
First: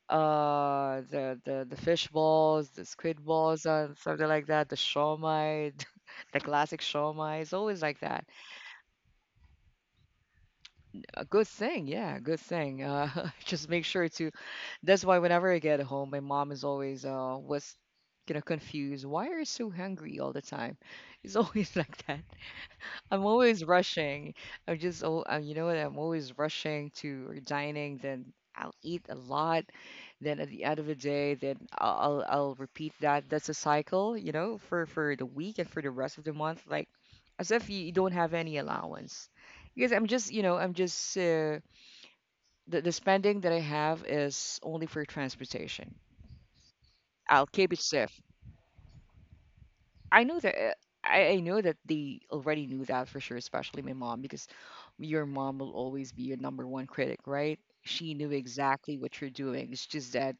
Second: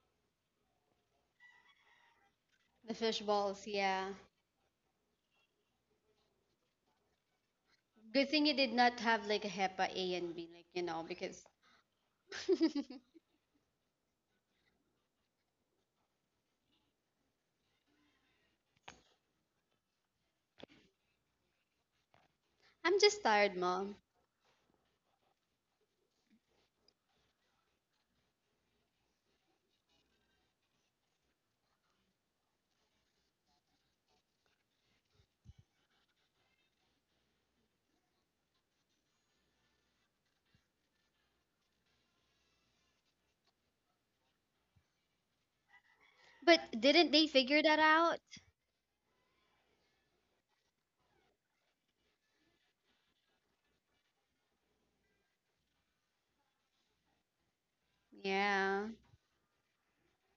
Speaker 1: uh the the the fish balls, the
Speaker 2: The fish
Speaker 1: squid balls,
Speaker 2: balls,
Speaker 1: and
Speaker 2: yeah.
Speaker 1: something like that. The shawmai, [LAUGHS] the classic shawmai. It's always like that.
Speaker 2: Good thing you did not have like a HEPA A and B, like you know,
Speaker 1: A
Speaker 2: because
Speaker 1: good thing, yeah, good thing. [LAUGHS] Just make sure to. That's why whenever I get home, my mom is always was confused. Why are you so hungry all the time? It's always [LAUGHS] like that.
Speaker 2: [LAUGHS] I'm just
Speaker 1: I'm
Speaker 2: tired,
Speaker 1: always
Speaker 2: mom.
Speaker 1: rushing. I'm just, oh, you know what? I'm always rushing to or dining. Then I'll eat a lot. Then at the end of the day, then I'll repeat that. That's a cycle, for the week and for the rest of the month. Like as if you don't have any allowance, because I'm just, the spending that I have is only for transportation.
Speaker 2: But didn't they
Speaker 1: I'll
Speaker 2: figure
Speaker 1: keep it
Speaker 2: that
Speaker 1: safe.
Speaker 2: out?
Speaker 1: I know that, I know that they already knew that for sure, especially my mom, because your mom will always be your number one critic, right? She knew
Speaker 2: Yeah.
Speaker 1: exactly what you're doing. It's just that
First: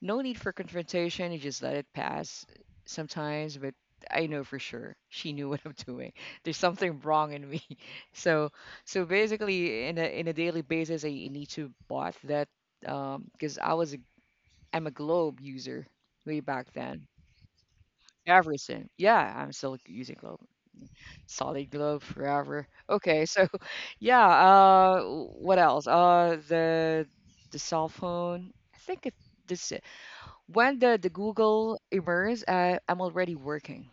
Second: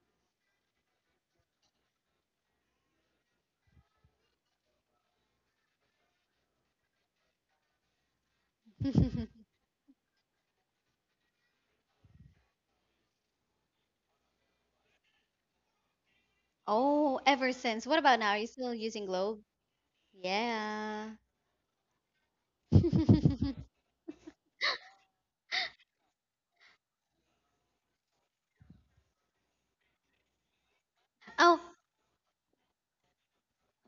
Speaker 1: no need for confrontation. You just let it pass sometimes, but I know for sure she knew [LAUGHS] what I'm doing. There's something wrong in me. [LAUGHS] So,
Speaker 2: [LAUGHS]
Speaker 1: basically in a daily basis I need to bot that, because I'm a Globe user way back then.
Speaker 2: Oh, ever since. What about now? Are you
Speaker 1: Ever
Speaker 2: still
Speaker 1: since.
Speaker 2: using
Speaker 1: Yeah,
Speaker 2: Globe?
Speaker 1: I'm still using Globe.
Speaker 2: Yeah.
Speaker 1: Solid Globe forever. Okay, so
Speaker 2: [LAUGHS]
Speaker 1: [LAUGHS] yeah, what else? The cell phone. I think it, this it. When the
Speaker 2: Oh,
Speaker 1: Google emerged, I'm already working.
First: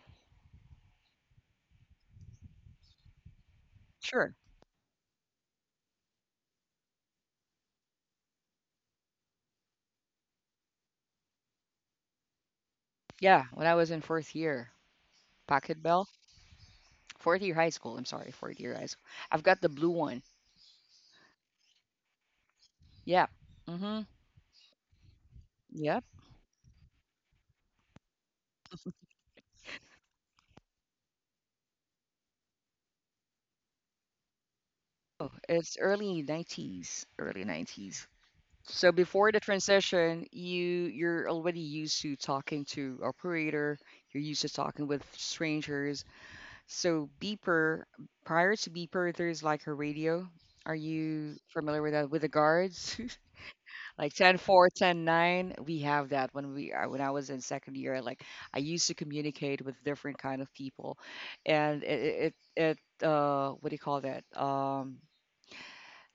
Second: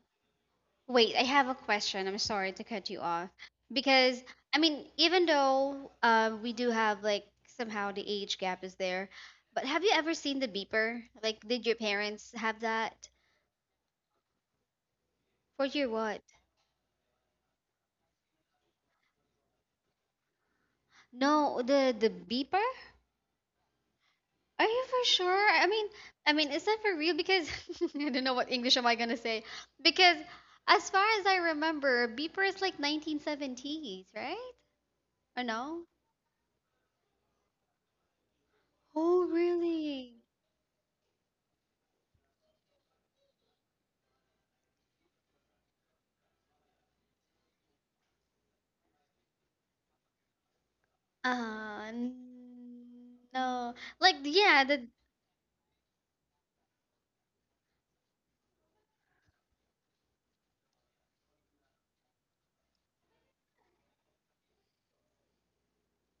Speaker 2: wait, I have a question. I'm sorry to cut you off. Because,
Speaker 1: Sure.
Speaker 2: I mean, even though we do have like somehow the age gap is there, but have you ever seen the beeper? Like, did your parents have that?
Speaker 1: Yeah, when I was in fourth year,
Speaker 2: For
Speaker 1: Pocket
Speaker 2: your
Speaker 1: Bell,
Speaker 2: what?
Speaker 1: fourth year high school. I'm sorry, fourth year high school. I've got the blue one.
Speaker 2: No, the beeper?
Speaker 1: Yeah. Mhm.
Speaker 2: Are you for sure?
Speaker 1: Yep.
Speaker 2: I mean, is that for real? Because [LAUGHS] I don't know what English am I gonna say. Because as far as I remember, beeper is like 1970s, right?
Speaker 1: Oh,
Speaker 2: Or
Speaker 1: it's
Speaker 2: no?
Speaker 1: early 90s, early 90s. So
Speaker 2: Oh,
Speaker 1: before the
Speaker 2: really?
Speaker 1: transition, you're already used to talking to operator, you're used to talking with strangers. So beeper, prior to beeper, there's like a radio. Are you familiar with that, with the guards?
Speaker 2: No.
Speaker 1: [LAUGHS]
Speaker 2: Like,
Speaker 1: Like ten
Speaker 2: yeah,
Speaker 1: four
Speaker 2: the.
Speaker 1: ten nine. We have that when we when I was in second year, like I used to communicate with different kind of people, and what do you call that?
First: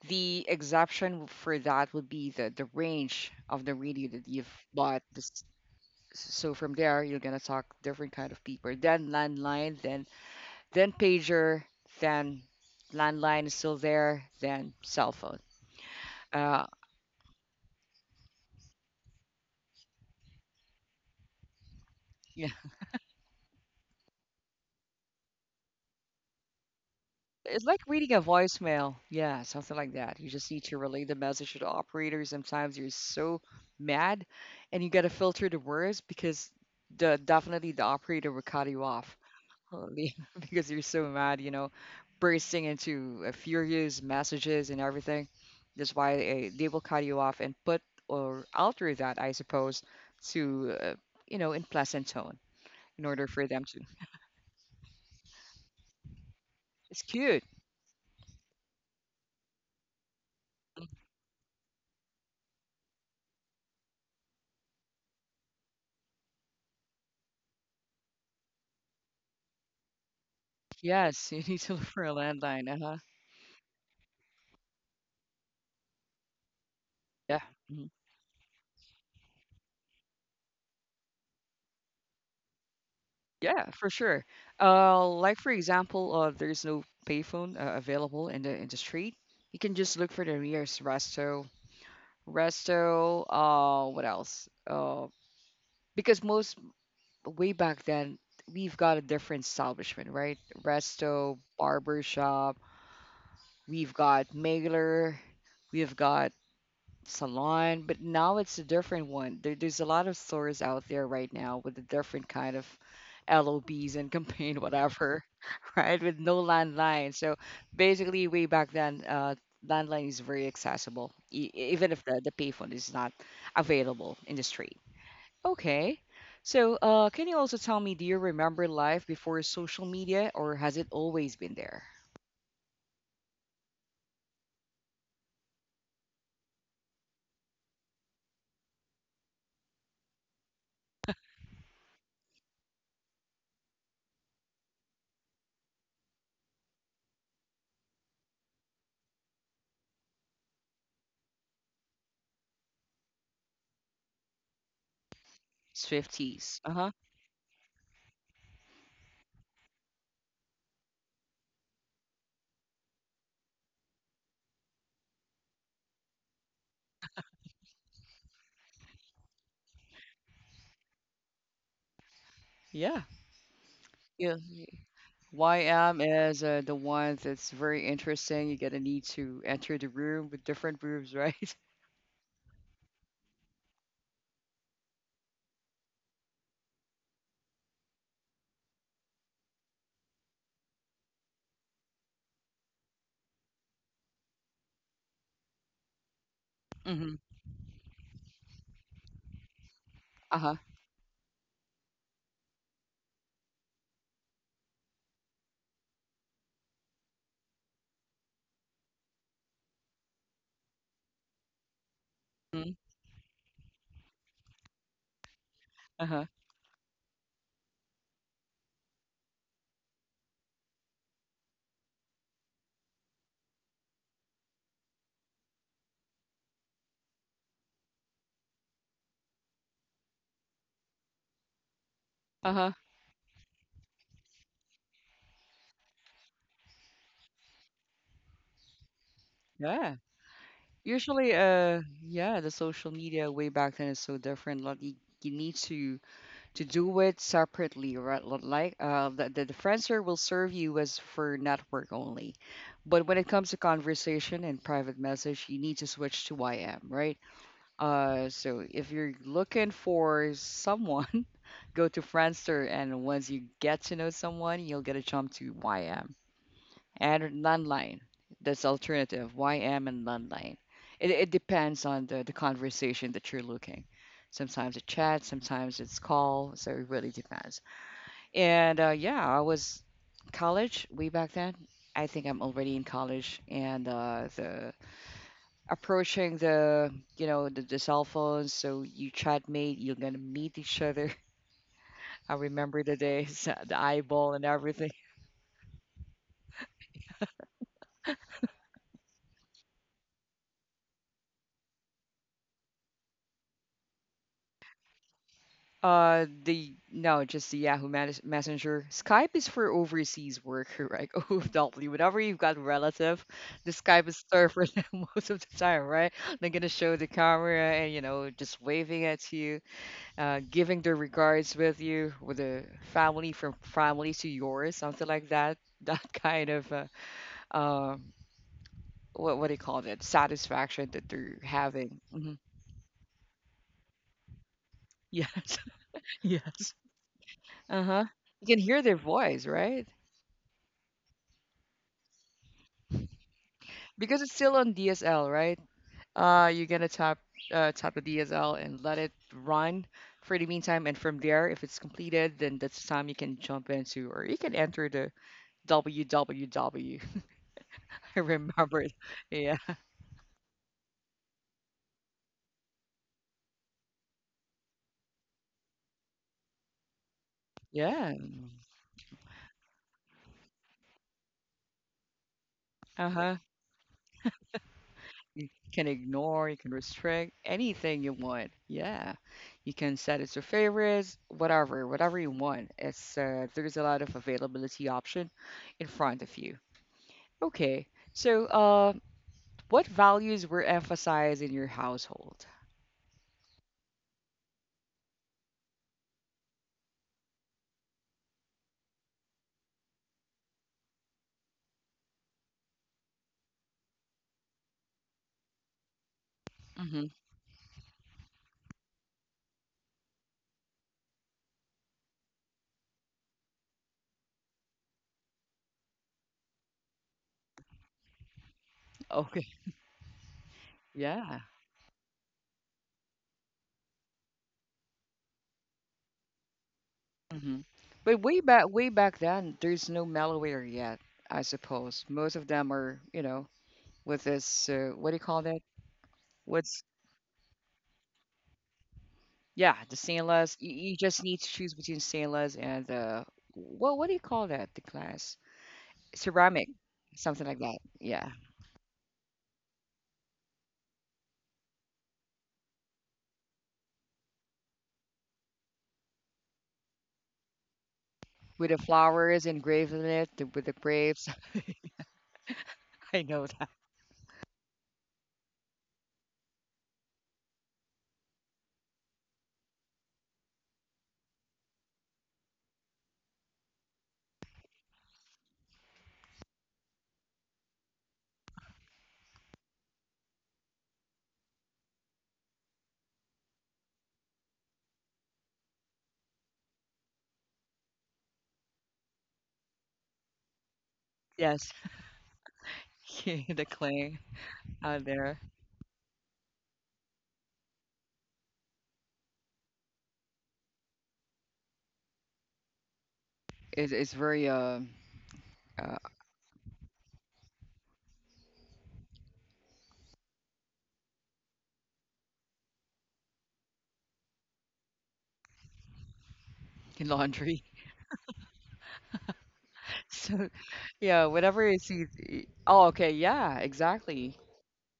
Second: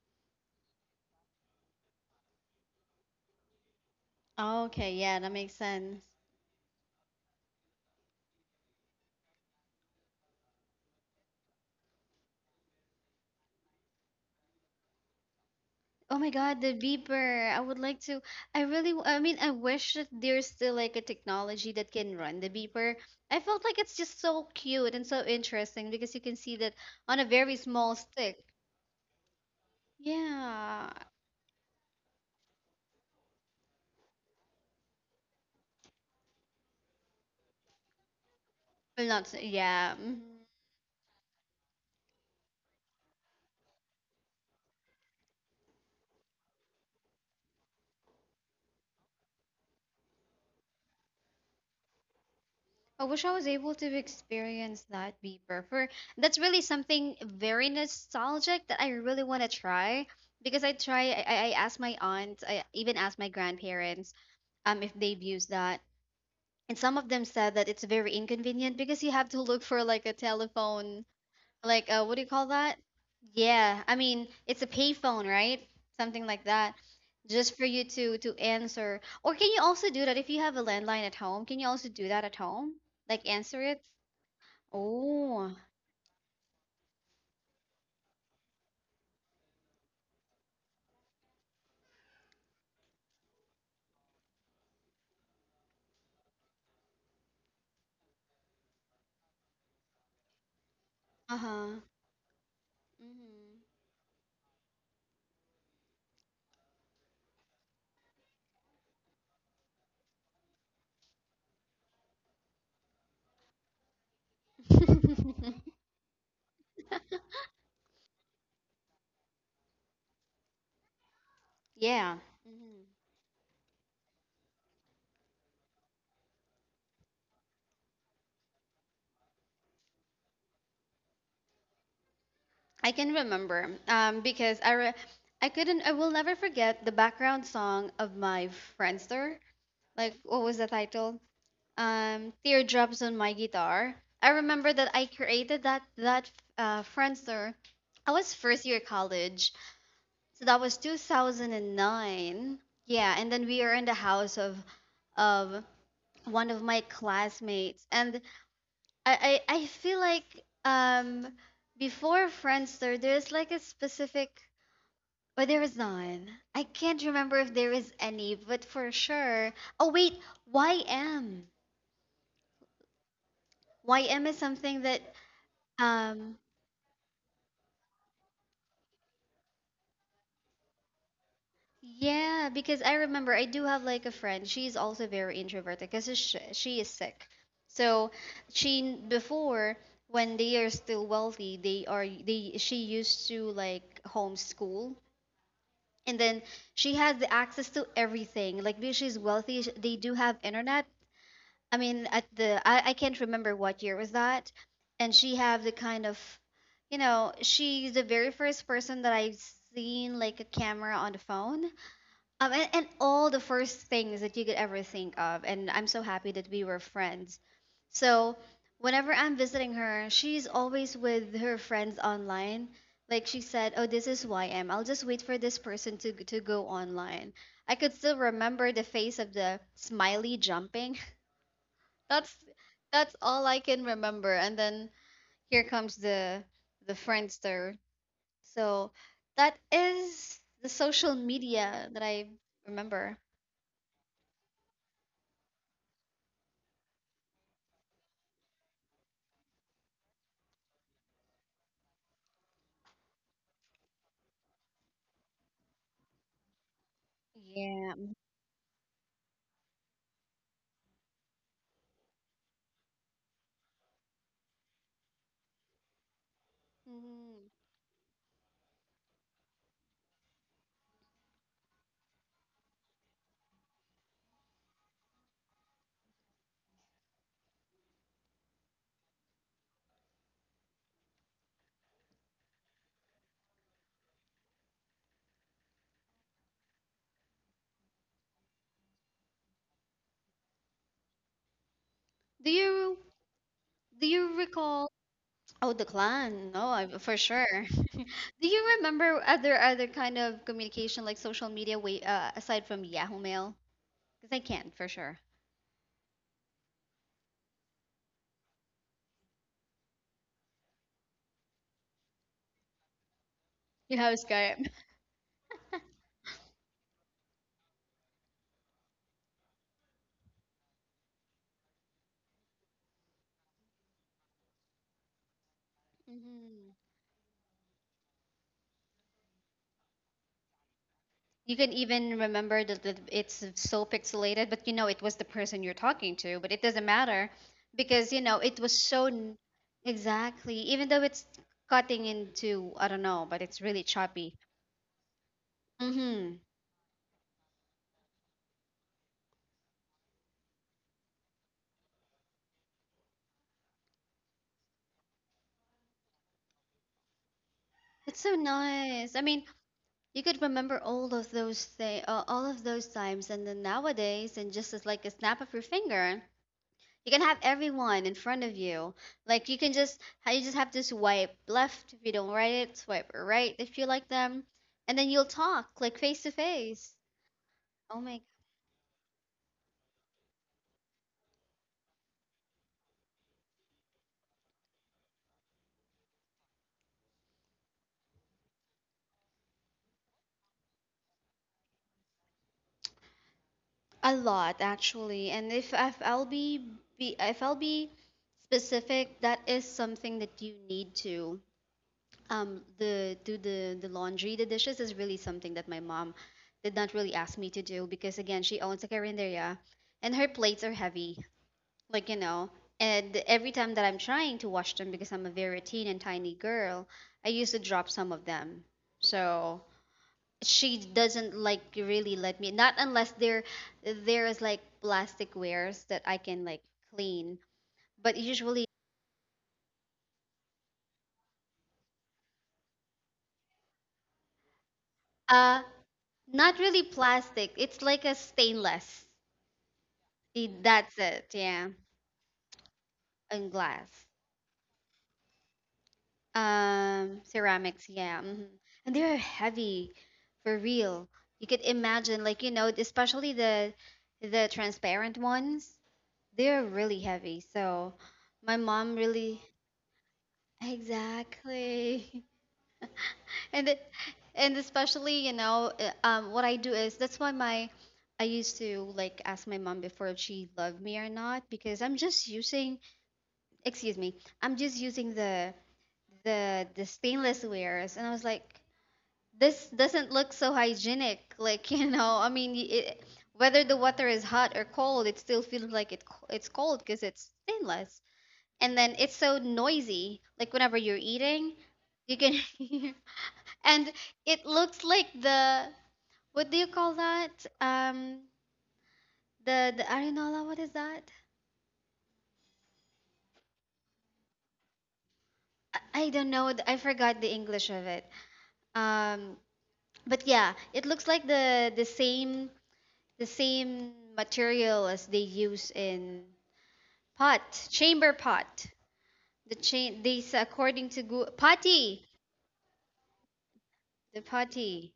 Speaker 1: The exception for that would be the range of the radio that you've
Speaker 2: Oh, okay,
Speaker 1: bought.
Speaker 2: yeah, that makes sense.
Speaker 1: So from there, you're gonna talk different kind of people. Then landline, then pager, then landline is still there, then cell phone.
Speaker 2: Oh my God,
Speaker 1: Uh,
Speaker 2: the beeper. I would like to. I really, I mean, I wish that there's still like a technology that can run
Speaker 1: yeah,
Speaker 2: the beeper. I felt like it's just so cute and so interesting because you can see that on a very
Speaker 1: it's like
Speaker 2: small
Speaker 1: reading a
Speaker 2: stick.
Speaker 1: voicemail. Yeah, something like that. You just need to
Speaker 2: Yeah.
Speaker 1: relay the message to the operator. Sometimes you're so mad, and you gotta filter the words, because the definitely the operator will cut you
Speaker 2: Well,
Speaker 1: off.
Speaker 2: not, yeah.
Speaker 1: Probably
Speaker 2: Mhm.
Speaker 1: [LAUGHS] because you're so mad, bursting into furious messages and everything. That's why they will cut you off and put or alter that, I suppose, to, in pleasant tone,
Speaker 2: I
Speaker 1: in
Speaker 2: wish
Speaker 1: order
Speaker 2: I
Speaker 1: for
Speaker 2: was
Speaker 1: them
Speaker 2: able
Speaker 1: to.
Speaker 2: to experience that beeper. For that's really
Speaker 1: It's
Speaker 2: something
Speaker 1: cute.
Speaker 2: very nostalgic that I really want to try because I try, I asked my aunt, I even asked my grandparents if they've used that, and some of them said that it's very inconvenient because you have to look for like a telephone,
Speaker 1: Yes, [LAUGHS] you need to look
Speaker 2: like uh,
Speaker 1: for a
Speaker 2: what do you call
Speaker 1: landline.
Speaker 2: that,
Speaker 1: Uh huh.
Speaker 2: yeah, I mean it's a payphone, right, something like that,
Speaker 1: Yeah.
Speaker 2: just for you
Speaker 1: Mhm.
Speaker 2: to answer, or can you also do that if you have a landline at home, can you also do that at home, like answer
Speaker 1: Yeah,
Speaker 2: it?
Speaker 1: for sure. Like for
Speaker 2: Oh,
Speaker 1: example, there's no payphone available in the street. You can just look for the nearest resto. Resto. What else? Because most way back then we've got a different establishment, right? Resto,
Speaker 2: uh-huh.
Speaker 1: barber shop, we've got mailer, we've got salon, but now it's a different one. There's a lot of stores out there right now with a different kind of LOBs and campaign
Speaker 2: Hmm.
Speaker 1: whatever, [LAUGHS] right? With no landline. So basically, way back then, landline is very accessible,
Speaker 2: [LAUGHS]
Speaker 1: even if
Speaker 2: Yeah.
Speaker 1: the payphone
Speaker 2: Hmm.
Speaker 1: is not available in the street. Okay. So, can you also tell me, do you remember life before social media, or has it always been there?
Speaker 2: I can remember, because I couldn't, I will never forget the background song of my Friendster. Like what was the title? Teardrops on My Guitar. I remember that I created that Friendster. I was first year college, so that was 2009. Yeah, and then we are in the house of one of
Speaker 1: Swifties. Uh
Speaker 2: my
Speaker 1: huh.
Speaker 2: classmates, and I feel like before Friendster, there's like a specific. But there is none. I can't remember if there is any, but for sure. Oh wait, YM.
Speaker 1: Yeah.
Speaker 2: YM is
Speaker 1: Yeah.
Speaker 2: something that
Speaker 1: YM
Speaker 2: um
Speaker 1: is the one that's very interesting. You're gonna need to enter the room with different rooms, right? [LAUGHS]
Speaker 2: yeah, because I remember I do have like a friend. She's also very introverted because she is sick. So she before, when they are still wealthy, they are they she used to like homeschool and then she has
Speaker 1: Mm-hmm.
Speaker 2: the access to everything. Like because she's wealthy, they do have
Speaker 1: Uh huh.
Speaker 2: internet. I mean, at the I can't remember what year was that, and she have the kind of, you know, she's the very first person that I've seen like a camera on the phone, and,
Speaker 1: Mm-hmm.
Speaker 2: and all the first things that you could ever think of, and I'm so
Speaker 1: Uh huh.
Speaker 2: happy that we were friends. So whenever I'm visiting her, she's always with her friends online. Like she said, "Oh, this is Y, will just wait for this person to go online." I could still remember the face of the smiley jumping. that's
Speaker 1: Uh huh.
Speaker 2: that's all I can remember. And then here comes the Friendster. So that
Speaker 1: Yeah.
Speaker 2: is the social
Speaker 1: Usually,
Speaker 2: media that I
Speaker 1: yeah, the social
Speaker 2: remember.
Speaker 1: media way back then is so different. Like you need to do it separately, right? Like the differencer will serve you as for network only. But when it comes to conversation and private message, you need to switch to YM, right?
Speaker 2: Yeah.
Speaker 1: So if you're looking for someone, [LAUGHS] go to Friendster, and once you get to know someone, you'll get a jump to YM and
Speaker 2: Mhm.
Speaker 1: landline. That's alternative. YM and landline. It depends on the conversation that you're looking. Sometimes it's chat, sometimes it's call. So it really depends. And yeah, I was college way back then. I think I'm already in college and the approaching the cell phones. So you chat mate, you're gonna meet each other. [LAUGHS] I
Speaker 2: Do
Speaker 1: remember
Speaker 2: you
Speaker 1: the days, [LAUGHS] the
Speaker 2: do you
Speaker 1: eyeball and
Speaker 2: recall?
Speaker 1: everything.
Speaker 2: Oh, the clan. No, I, for sure. [LAUGHS] Do you remember other kind of communication like social media? Wait, aside from Yahoo Mail? Because I can't for sure.
Speaker 1: The no, just the Yahoo Messenger. Skype is for overseas work, right? [LAUGHS] OFW. Whenever you've got relative, the
Speaker 2: You
Speaker 1: Skype
Speaker 2: have
Speaker 1: is there for
Speaker 2: Skype.
Speaker 1: them [LAUGHS] most of the time, right? They're gonna show the camera and you know just waving at you, giving their regards with you, with a family from family to yours, something like that. [LAUGHS] That
Speaker 2: [LAUGHS]
Speaker 1: kind of
Speaker 2: Mhm.
Speaker 1: uh, what what do you call that? Satisfaction that they're
Speaker 2: You can
Speaker 1: having.
Speaker 2: even
Speaker 1: Hmm
Speaker 2: remember that that it's so pixelated, but you know it was the
Speaker 1: Yes,
Speaker 2: person you're talking
Speaker 1: [LAUGHS]
Speaker 2: to, but it
Speaker 1: yes.
Speaker 2: doesn't matter
Speaker 1: Uh huh.
Speaker 2: because you know
Speaker 1: You can
Speaker 2: it was
Speaker 1: hear their
Speaker 2: so
Speaker 1: voice, right?
Speaker 2: exactly, even though it's cutting into, I don't know, but it's really
Speaker 1: Because it's
Speaker 2: choppy.
Speaker 1: still on DSL, right?
Speaker 2: Mm-hmm.
Speaker 1: Uh, you're gonna tap the DSL and let it run for the meantime, and from there, if it's completed, then that's the time you can jump into or you can enter the www. [LAUGHS]
Speaker 2: It's
Speaker 1: I
Speaker 2: so
Speaker 1: remember it.
Speaker 2: nice. I mean,
Speaker 1: Yeah,
Speaker 2: you could remember all of those things, all of those times, and then nowadays, and just as like a snap of your finger. You can have everyone
Speaker 1: yeah.
Speaker 2: in front of you. Like you can just how you just have to swipe left if you don't write it, swipe
Speaker 1: Uh-huh.
Speaker 2: right if you like them, and then you'll
Speaker 1: You
Speaker 2: talk
Speaker 1: can
Speaker 2: like face to
Speaker 1: ignore, you can
Speaker 2: face.
Speaker 1: restrict
Speaker 2: Oh
Speaker 1: anything you
Speaker 2: my,
Speaker 1: want. Yeah, you can set it to favorites, whatever, whatever you want. It's there's a lot of availability option in front of you. Okay. So, uh, What values were emphasized in your household?
Speaker 2: a lot actually. And if I'll be specific, that is something that you need to the do the laundry. The dishes is really something that my mom did not
Speaker 1: Hmm
Speaker 2: really ask me to do because again she owns a carinderia and her plates are heavy. Like you know, and every time that I'm trying to wash them, because I'm a very teen and tiny girl, I used to drop some of them.
Speaker 1: Okay.
Speaker 2: So she doesn't
Speaker 1: Yeah.
Speaker 2: like really let me, not unless there is like plastic wares that I can like clean.
Speaker 1: hmm
Speaker 2: But
Speaker 1: But
Speaker 2: usually,
Speaker 1: way back then, there's no malware yet, I suppose. Most of them are, you know, with this, what do you call
Speaker 2: uh
Speaker 1: that?
Speaker 2: not really
Speaker 1: What's,
Speaker 2: plastic, it's like a stainless.
Speaker 1: yeah, the stainless.
Speaker 2: It-
Speaker 1: You,
Speaker 2: that's
Speaker 1: you just
Speaker 2: it,
Speaker 1: need to
Speaker 2: yeah,
Speaker 1: choose between stainless and the,
Speaker 2: and
Speaker 1: what,
Speaker 2: glass.
Speaker 1: what do you call that? The glass? Ceramic, something like that.
Speaker 2: Ceramics, yeah.
Speaker 1: Yeah.
Speaker 2: Hmm. And they're heavy, for real. You could imagine, like, you know, especially the transparent ones, they're really heavy. So my
Speaker 1: With the
Speaker 2: mom really,
Speaker 1: flowers engraved in it, the, with the grapes.
Speaker 2: exactly. [LAUGHS]
Speaker 1: [LAUGHS] I know
Speaker 2: And
Speaker 1: that.
Speaker 2: it, and especially, you know, what I do is that's why my I used to like ask my mom before if she loved me or not because I'm just using, excuse me, I'm just using the stainless wares, and I was like, this doesn't look so hygienic, like [LAUGHS] you know, I mean it, whether the water is hot or cold, it still feels like it it's cold because it's stainless. And then it's so noisy, like whenever you're eating,
Speaker 1: Yes.
Speaker 2: you can [LAUGHS] hear.
Speaker 1: [LAUGHS] The
Speaker 2: And
Speaker 1: clay
Speaker 2: it looks
Speaker 1: out
Speaker 2: like
Speaker 1: there.
Speaker 2: the what do you call that, um the arenola, what is that?
Speaker 1: It's very uh
Speaker 2: I don't know, I forgot the English of it. Um, but yeah, it looks like the same material as they use in.
Speaker 1: [LAUGHS] laundry.
Speaker 2: Pot,
Speaker 1: [LAUGHS]
Speaker 2: chamber pot. The chain, these,
Speaker 1: So
Speaker 2: according to
Speaker 1: yeah,
Speaker 2: Google,
Speaker 1: whatever is see.
Speaker 2: potty,
Speaker 1: Oh, okay. Yeah,
Speaker 2: the
Speaker 1: exactly.
Speaker 2: potty.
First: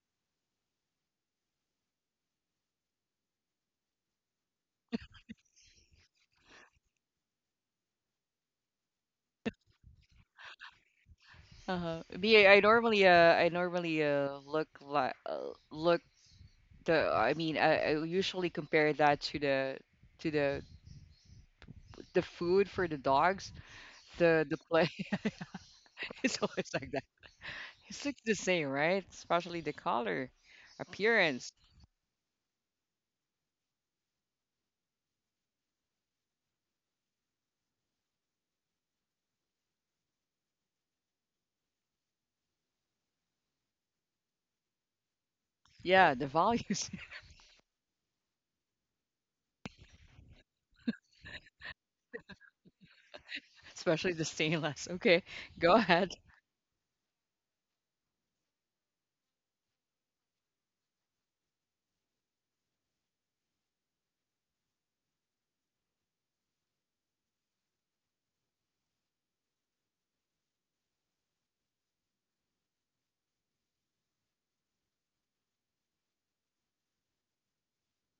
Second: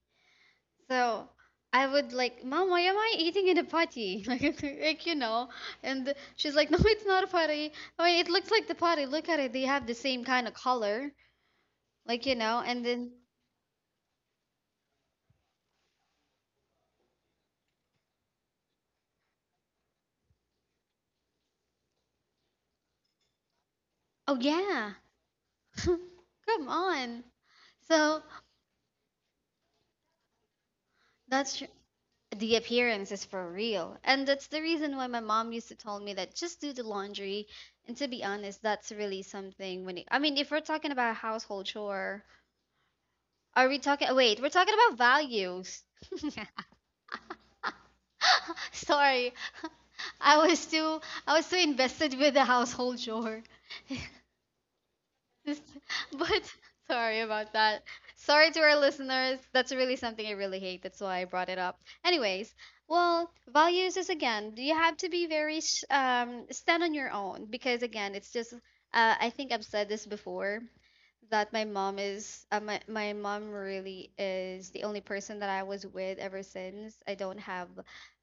Speaker 2: So I would like, Mom, why am I eating in a potty? [LAUGHS] Like you know. And she's like, No, it's not a potty. I mean, it looks like the potty. Look at it. They have the same kind of color.
Speaker 1: Uh-huh.
Speaker 2: Like you
Speaker 1: Me,
Speaker 2: know. And then,
Speaker 1: I normally look like look the I mean I usually compare that to the the food for the dogs.
Speaker 2: oh
Speaker 1: The play
Speaker 2: yeah,
Speaker 1: [LAUGHS] it's
Speaker 2: [LAUGHS] come
Speaker 1: always like that.
Speaker 2: on.
Speaker 1: It's like
Speaker 2: So
Speaker 1: the same, right? Especially the color, appearance.
Speaker 2: that's the appearance is for real. And that's the reason why my mom used to tell me that just do the laundry. And to be honest, that's really something when it, I mean, if we're talking about household chore, are we talking, oh, wait, we're talking about values.
Speaker 1: Yeah, the values,
Speaker 2: [LAUGHS] Sorry. I was too I was too invested with the household chore.
Speaker 1: [LAUGHS]
Speaker 2: [LAUGHS]
Speaker 1: especially the stainless. Okay,
Speaker 2: This-
Speaker 1: go
Speaker 2: [LAUGHS]
Speaker 1: ahead.
Speaker 2: but [LAUGHS] sorry about that. Sorry to our listeners. That's really something I really hate. That's why I brought it up. Anyways, well, values is, again, you have to be very stand on your own, because again, it's just I think I've said this before that my mom is my mom really is the only person that I was with ever since. I don't have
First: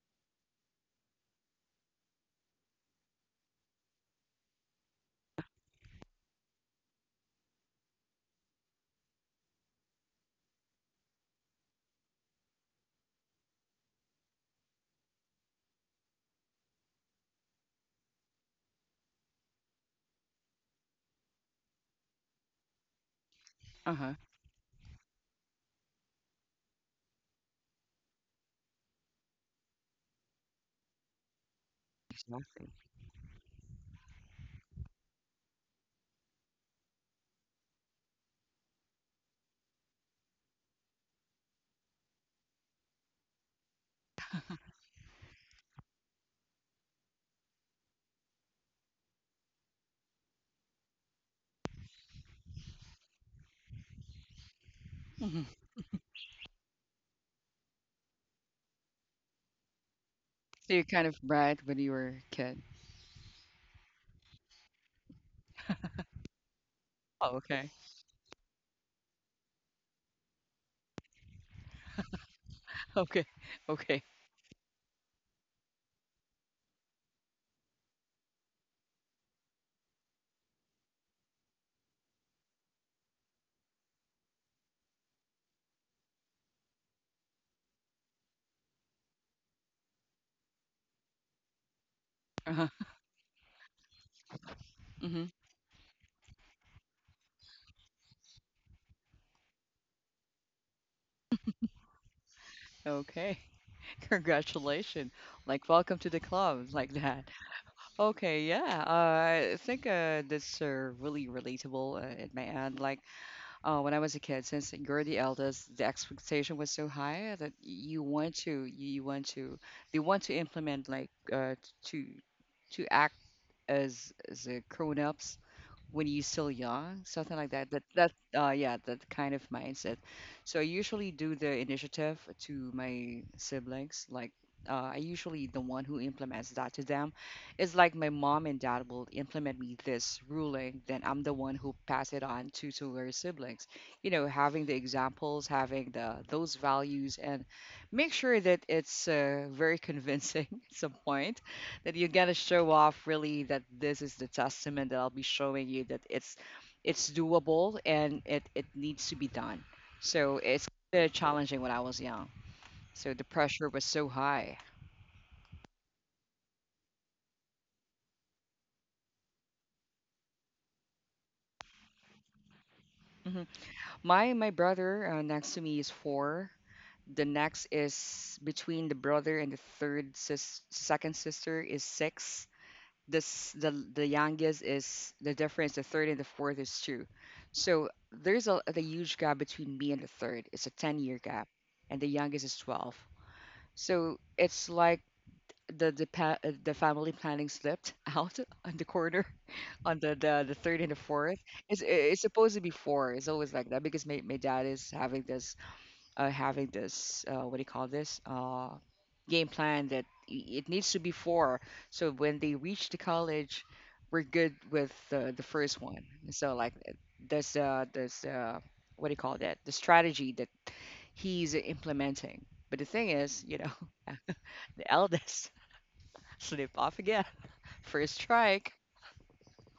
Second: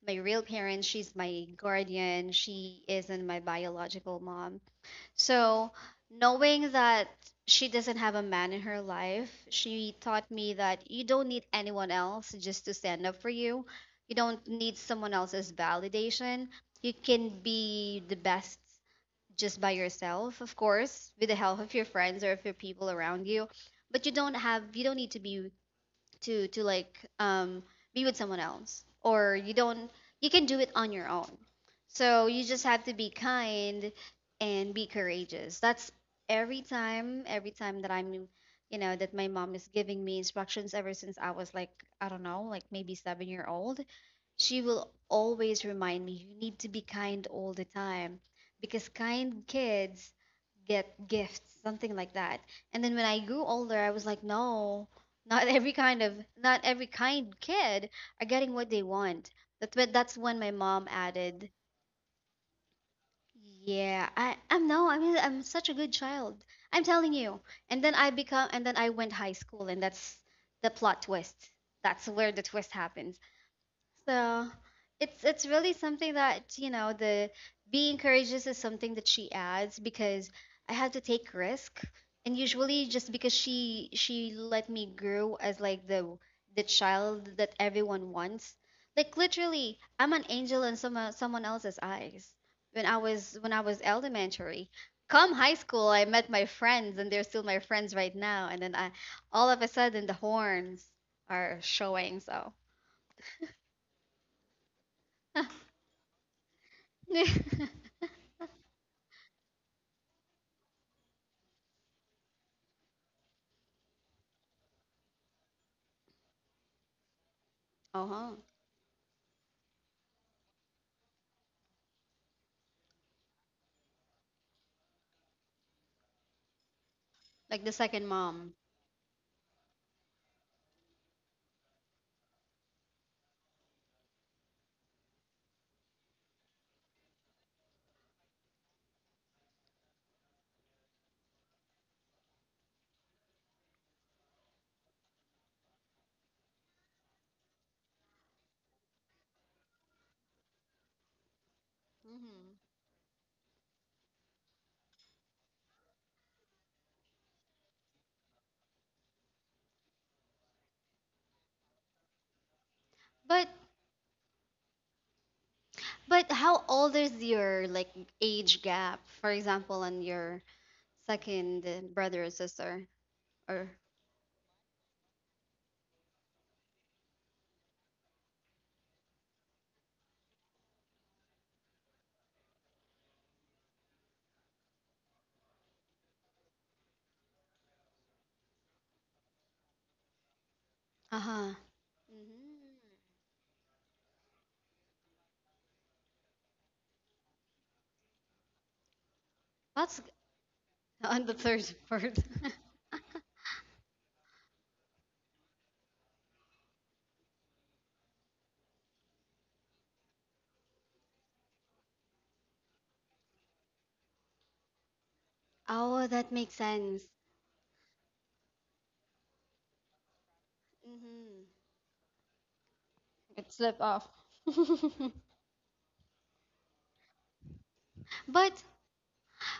Speaker 2: my real parents. She's my guardian. She isn't my biological mom, so, knowing that she doesn't have a man in her life, she taught me that you don't need anyone else just to stand up for you. You don't need someone else's validation. You can be the best just by yourself, of course, with the help of your friends or of your people around you. But you
Speaker 1: Uh-huh.
Speaker 2: don't have you don't need to be to be with someone else, or you don't, you can do it on your own. So you just
Speaker 1: Exactly.
Speaker 2: have to be kind and be courageous. That's every time that I'm that my mom is giving me instructions. Ever since I was like, I don't know, like maybe 7-year old, she will always remind me you need to be kind all the time because kind kids get gifts, something like that. And then when I grew older, I was like, no,
Speaker 1: [LAUGHS]
Speaker 2: not every kind kid are getting what they want. That's when my
Speaker 1: So you
Speaker 2: mom
Speaker 1: kind of
Speaker 2: added,
Speaker 1: bright when you were a kid.
Speaker 2: yeah, I, I'm no, I mean, I'm such a good child. I'm telling
Speaker 1: Oh,
Speaker 2: you.
Speaker 1: okay. [LAUGHS]
Speaker 2: And then I went high school, and that's the plot twist. That's where the twist happens.
Speaker 1: Okay. Okay.
Speaker 2: So it's really something, that you know. The being courageous is something that she adds because I had to take risk, and usually just because she let me grow as like the child that everyone wants. Like literally I'm an angel in someone else's eyes
Speaker 1: Uh-huh.
Speaker 2: when I was elementary.
Speaker 1: hmm
Speaker 2: Come high school, I met my friends, and they're still my friends right now. And then I, all of a sudden, the horns are showing, so…
Speaker 1: Okay. [LAUGHS] Congratulations. Like, welcome to the club, [LAUGHS] like that.
Speaker 2: [LAUGHS]
Speaker 1: Okay, yeah. I think that's really relatable at my end. Like, when I was a kid, since you're the eldest, the expectation was so high that you
Speaker 2: Uh-huh.
Speaker 1: want to, you want to, they want to implement, like, to, to act as grown-ups when you're still young, something like
Speaker 2: Like the
Speaker 1: that.
Speaker 2: second mom.
Speaker 1: Yeah, that kind of mindset. So I usually do the initiative to my siblings. Like I usually the one who implements that to them. It's like my mom and dad will implement me this ruling, then I'm the one who pass it on to their siblings. You know, having the examples, having the those values, and make sure that it's very convincing [LAUGHS] at some point that you're gonna
Speaker 2: Hmm.
Speaker 1: show off really that this is the testament that I'll be showing you that it's doable and it needs to be done. So it's kinda challenging when I was young. So the
Speaker 2: But
Speaker 1: pressure was so high.
Speaker 2: but how old is your, like, age gap? For example, on your second brother or sister
Speaker 1: Hmm
Speaker 2: or…
Speaker 1: My brother next to me is four. The next is between the brother and the third sis second sister is six. This the the youngest is the difference. The third and the fourth is two, so there's a huge gap between me and the third. It's a 10-year gap,
Speaker 2: Uh-huh.
Speaker 1: and the
Speaker 2: Hmm.
Speaker 1: youngest is 12. So it's like the family planning slipped out [LAUGHS] on the corner [LAUGHS]
Speaker 2: That's [LAUGHS]
Speaker 1: on
Speaker 2: g-
Speaker 1: the third and the
Speaker 2: on the
Speaker 1: fourth.
Speaker 2: third
Speaker 1: it's
Speaker 2: [LAUGHS] part.
Speaker 1: it's supposed to be four. It's always like that because my dad is having this what do you call this? Game plan that it needs to be four. So when they reach the college, we're good with the first one.
Speaker 2: Oh, that makes
Speaker 1: So like uh,
Speaker 2: sense.
Speaker 1: there's uh, there's uh, what do you call that? The strategy that he's
Speaker 2: Hmm.
Speaker 1: implementing. But the thing is, you
Speaker 2: It
Speaker 1: know,
Speaker 2: slipped
Speaker 1: [LAUGHS]
Speaker 2: off. [LAUGHS]
Speaker 1: the
Speaker 2: Mm-hmm.
Speaker 1: eldest [LAUGHS] slip off again, first strike.
Speaker 2: But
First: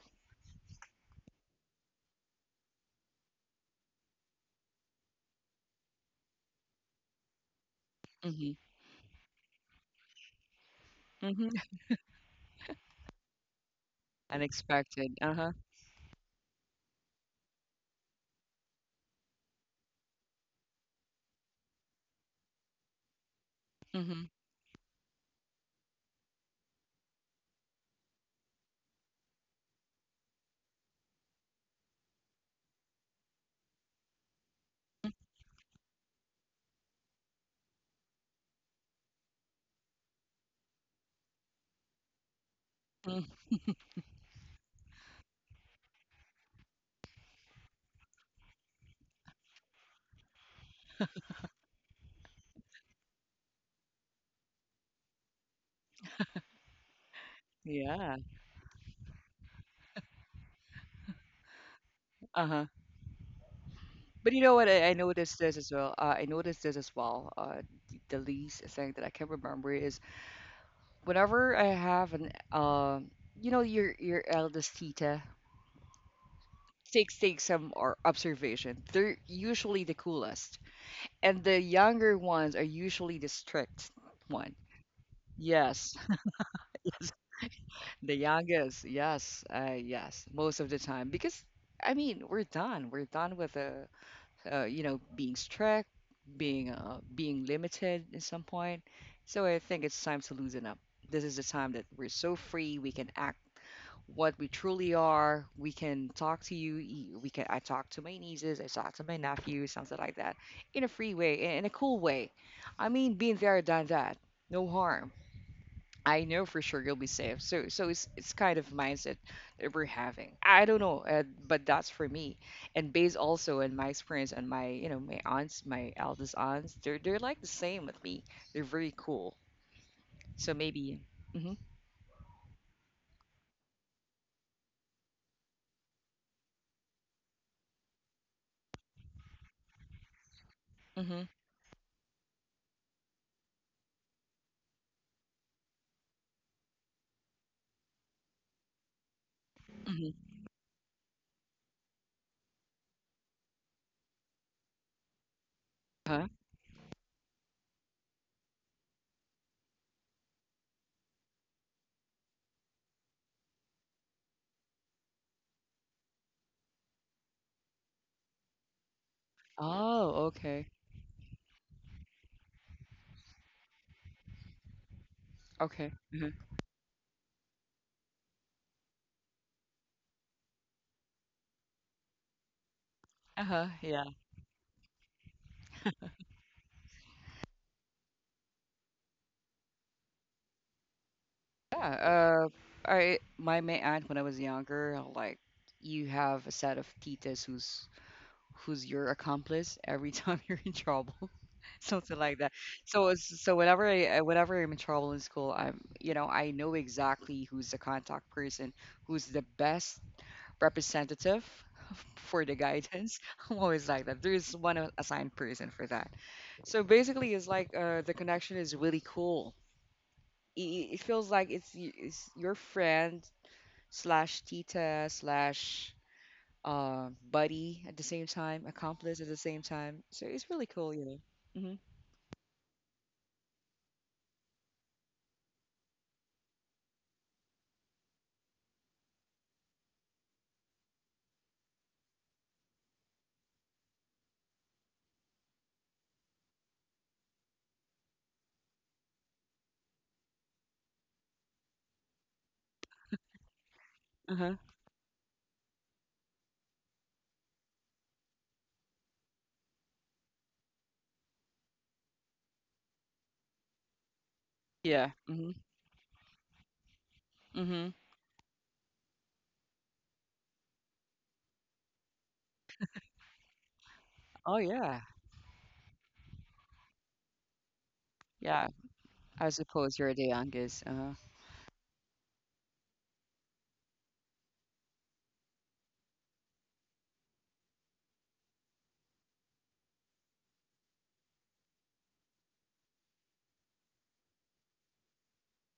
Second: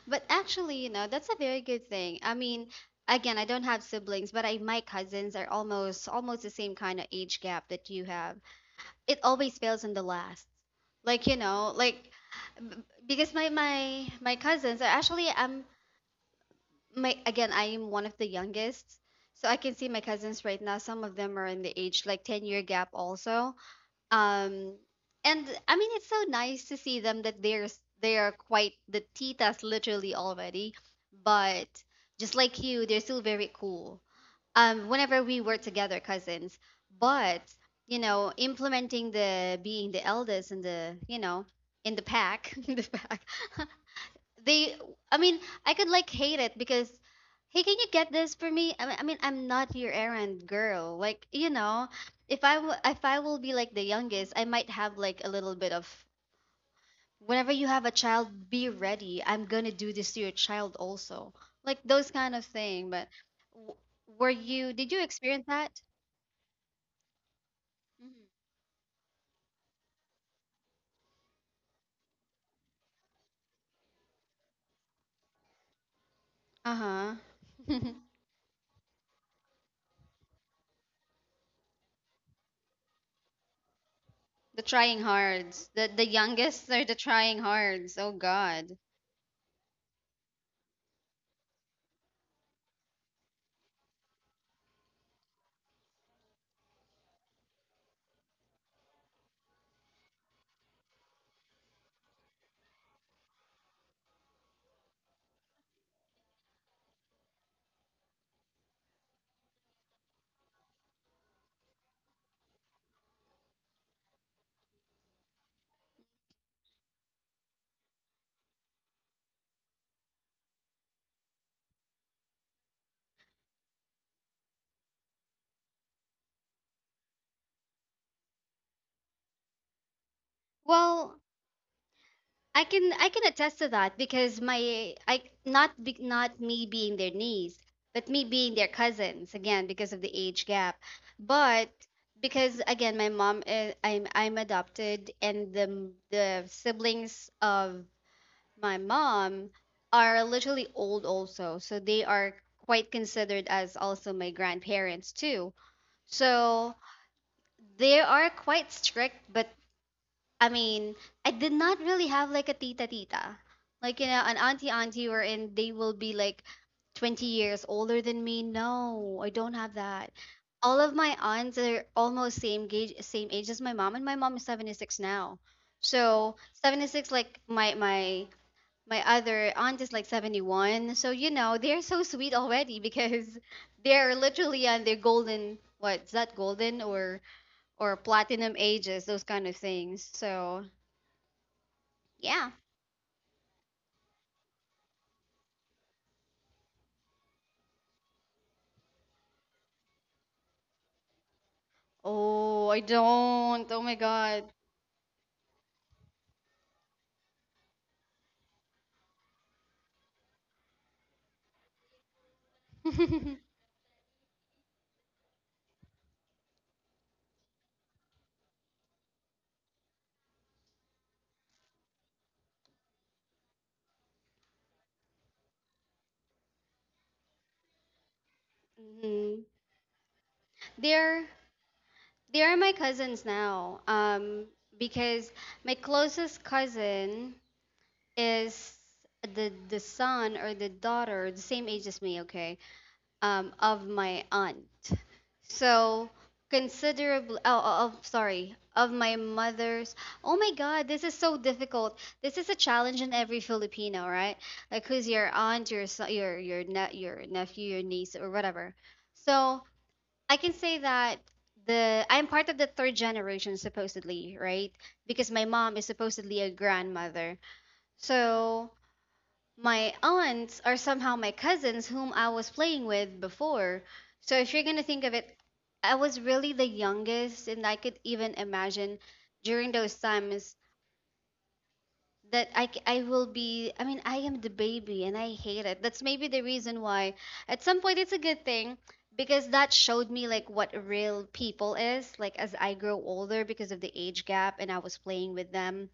Speaker 2: but actually, you know, that's a very good thing. I mean, again, I don't have siblings, but I, my cousins are almost the same kind of age gap that you have.
Speaker 1: Hmm
Speaker 2: It always fails in the last. Like you
Speaker 1: hmm
Speaker 2: know, like b- because my cousins are
Speaker 1: Unexpected.
Speaker 2: actually
Speaker 1: Uh huh.
Speaker 2: I'm, my, again, I am one of the youngest, so I can see my cousins right now. Some of them are in the age like 10 year gap also.
Speaker 1: hmm
Speaker 2: Um, and I mean it's so nice to see them that they're, they are quite the titas literally already, but just like you, they're still very cool whenever we were together cousins. But, you know, implementing the being the eldest in the, you know, in the pack, [LAUGHS] in the pack,
Speaker 1: mm
Speaker 2: [LAUGHS] they, I mean, I could like hate it because, hey, can you get this for me? I mean, I'm not your errand girl. Like, you know, if I w- if I will be like the youngest, I might have like a little bit of, whenever you have a
Speaker 1: Yeah.
Speaker 2: child, be ready, I'm gonna do this to your child also, like those kind of
Speaker 1: Uh huh.
Speaker 2: thing. But w- were
Speaker 1: But you know
Speaker 2: you?
Speaker 1: what?
Speaker 2: Did you
Speaker 1: I
Speaker 2: experience
Speaker 1: noticed this
Speaker 2: that?
Speaker 1: as well. I noticed this as well. The least thing that I can remember is whenever I have an, you know, your eldest tita
Speaker 2: Uh
Speaker 1: takes
Speaker 2: huh.
Speaker 1: some
Speaker 2: [LAUGHS]
Speaker 1: or observation. They're usually the coolest, and the younger ones are usually the strict
Speaker 2: The
Speaker 1: one.
Speaker 2: trying hards, the
Speaker 1: Yes,
Speaker 2: youngest are the trying hards. Oh
Speaker 1: [LAUGHS] the
Speaker 2: God.
Speaker 1: youngest. Yes, yes, most of the time because I mean we're done. We're done with the you know, being strict, being being limited in some point. So I think it's time to loosen up. This is the time that we're so free. We can act what we truly are. We can talk to you. We can. I talk to my nieces. I talk to my nephews. Something like that, in a free way, in a cool way. I mean, being there, done that. No harm. I know for sure you'll be safe. So it's kind of mindset that we're having. I don't know, but that's for me. And based also on my experience and my you know my aunts, my eldest aunts, they're like the same with me. They're very cool. So maybe.
Speaker 2: Well,
Speaker 1: Mhm.
Speaker 2: I can attest to that because my, I not be, not me being their niece, but me being their cousins again because of the age gap.
Speaker 1: Mhm.
Speaker 2: But because again my mom is, I'm adopted, and the siblings of my mom are
Speaker 1: Mhm.
Speaker 2: literally old also. So they are quite considered as also my grandparents too.
Speaker 1: Huh?
Speaker 2: So they are quite strict, but I mean, I did not really have like a tita tita, like you know, an auntie auntie wherein they will be like 20 years older than me. No, I don't have that.
Speaker 1: Oh,
Speaker 2: All
Speaker 1: okay.
Speaker 2: of my aunts are almost same age as my mom, and my mom is 76 now.
Speaker 1: Okay.
Speaker 2: So
Speaker 1: Uh-huh.
Speaker 2: 76, like my my other aunt is like 71. So you know, they're so sweet already because [LAUGHS]
Speaker 1: Uh-huh.
Speaker 2: they're
Speaker 1: Yeah.
Speaker 2: literally on their golden, what is that, golden or platinum ages, those kind of things. So
Speaker 1: Yeah.
Speaker 2: yeah.
Speaker 1: I my my aunt when I was younger, like you have a set of titas who's your accomplice every time [LAUGHS] you're in trouble. [LAUGHS] Something like
Speaker 2: Oh,
Speaker 1: that.
Speaker 2: I
Speaker 1: So it's-
Speaker 2: don't.
Speaker 1: so
Speaker 2: Oh my
Speaker 1: whenever I
Speaker 2: god.
Speaker 1: whenever I'm in trouble in school, I'm you know I know exactly who's the contact person, who's the best representative [LAUGHS] for the guidance.
Speaker 2: [LAUGHS]
Speaker 1: [LAUGHS] I'm always like that. There's one assigned person for that. So basically, it's like the connection is really cool. It feels like it's your friend slash tita slash buddy at the same time, accomplice at
Speaker 2: Hmm.
Speaker 1: the same time. So it's really cool, you
Speaker 2: They're,
Speaker 1: know. Hmm
Speaker 2: they are my cousins now. Because my closest cousin is the son or the daughter, the same age as me. Okay, of my aunt. So considerably, oh, oh, oh, sorry, of my mother's. Oh my God, this is so difficult. This is a challenge in every Filipino, right?
Speaker 1: Uh huh.
Speaker 2: Like who's your aunt, your so- your ne- your nephew, your niece, or whatever. So I can say that the, I'm part of the third generation supposedly, right? Because
Speaker 1: Yeah.
Speaker 2: my mom is supposedly a grandmother.
Speaker 1: Mm-hmm.
Speaker 2: So my aunts are somehow my cousins whom I was playing with before. So if you're
Speaker 1: Oh
Speaker 2: going to think
Speaker 1: yeah,
Speaker 2: of it, I was really the youngest, and I could even
Speaker 1: yeah.
Speaker 2: imagine
Speaker 1: I
Speaker 2: during those
Speaker 1: suppose you're the
Speaker 2: times
Speaker 1: youngest. Uh-huh.
Speaker 2: that I, c- I will be, I mean, I am the baby and I hate it. That's maybe the reason why at some point it's a good thing because that showed me like what real people is like as I grow older because of the age gap, and I was playing with them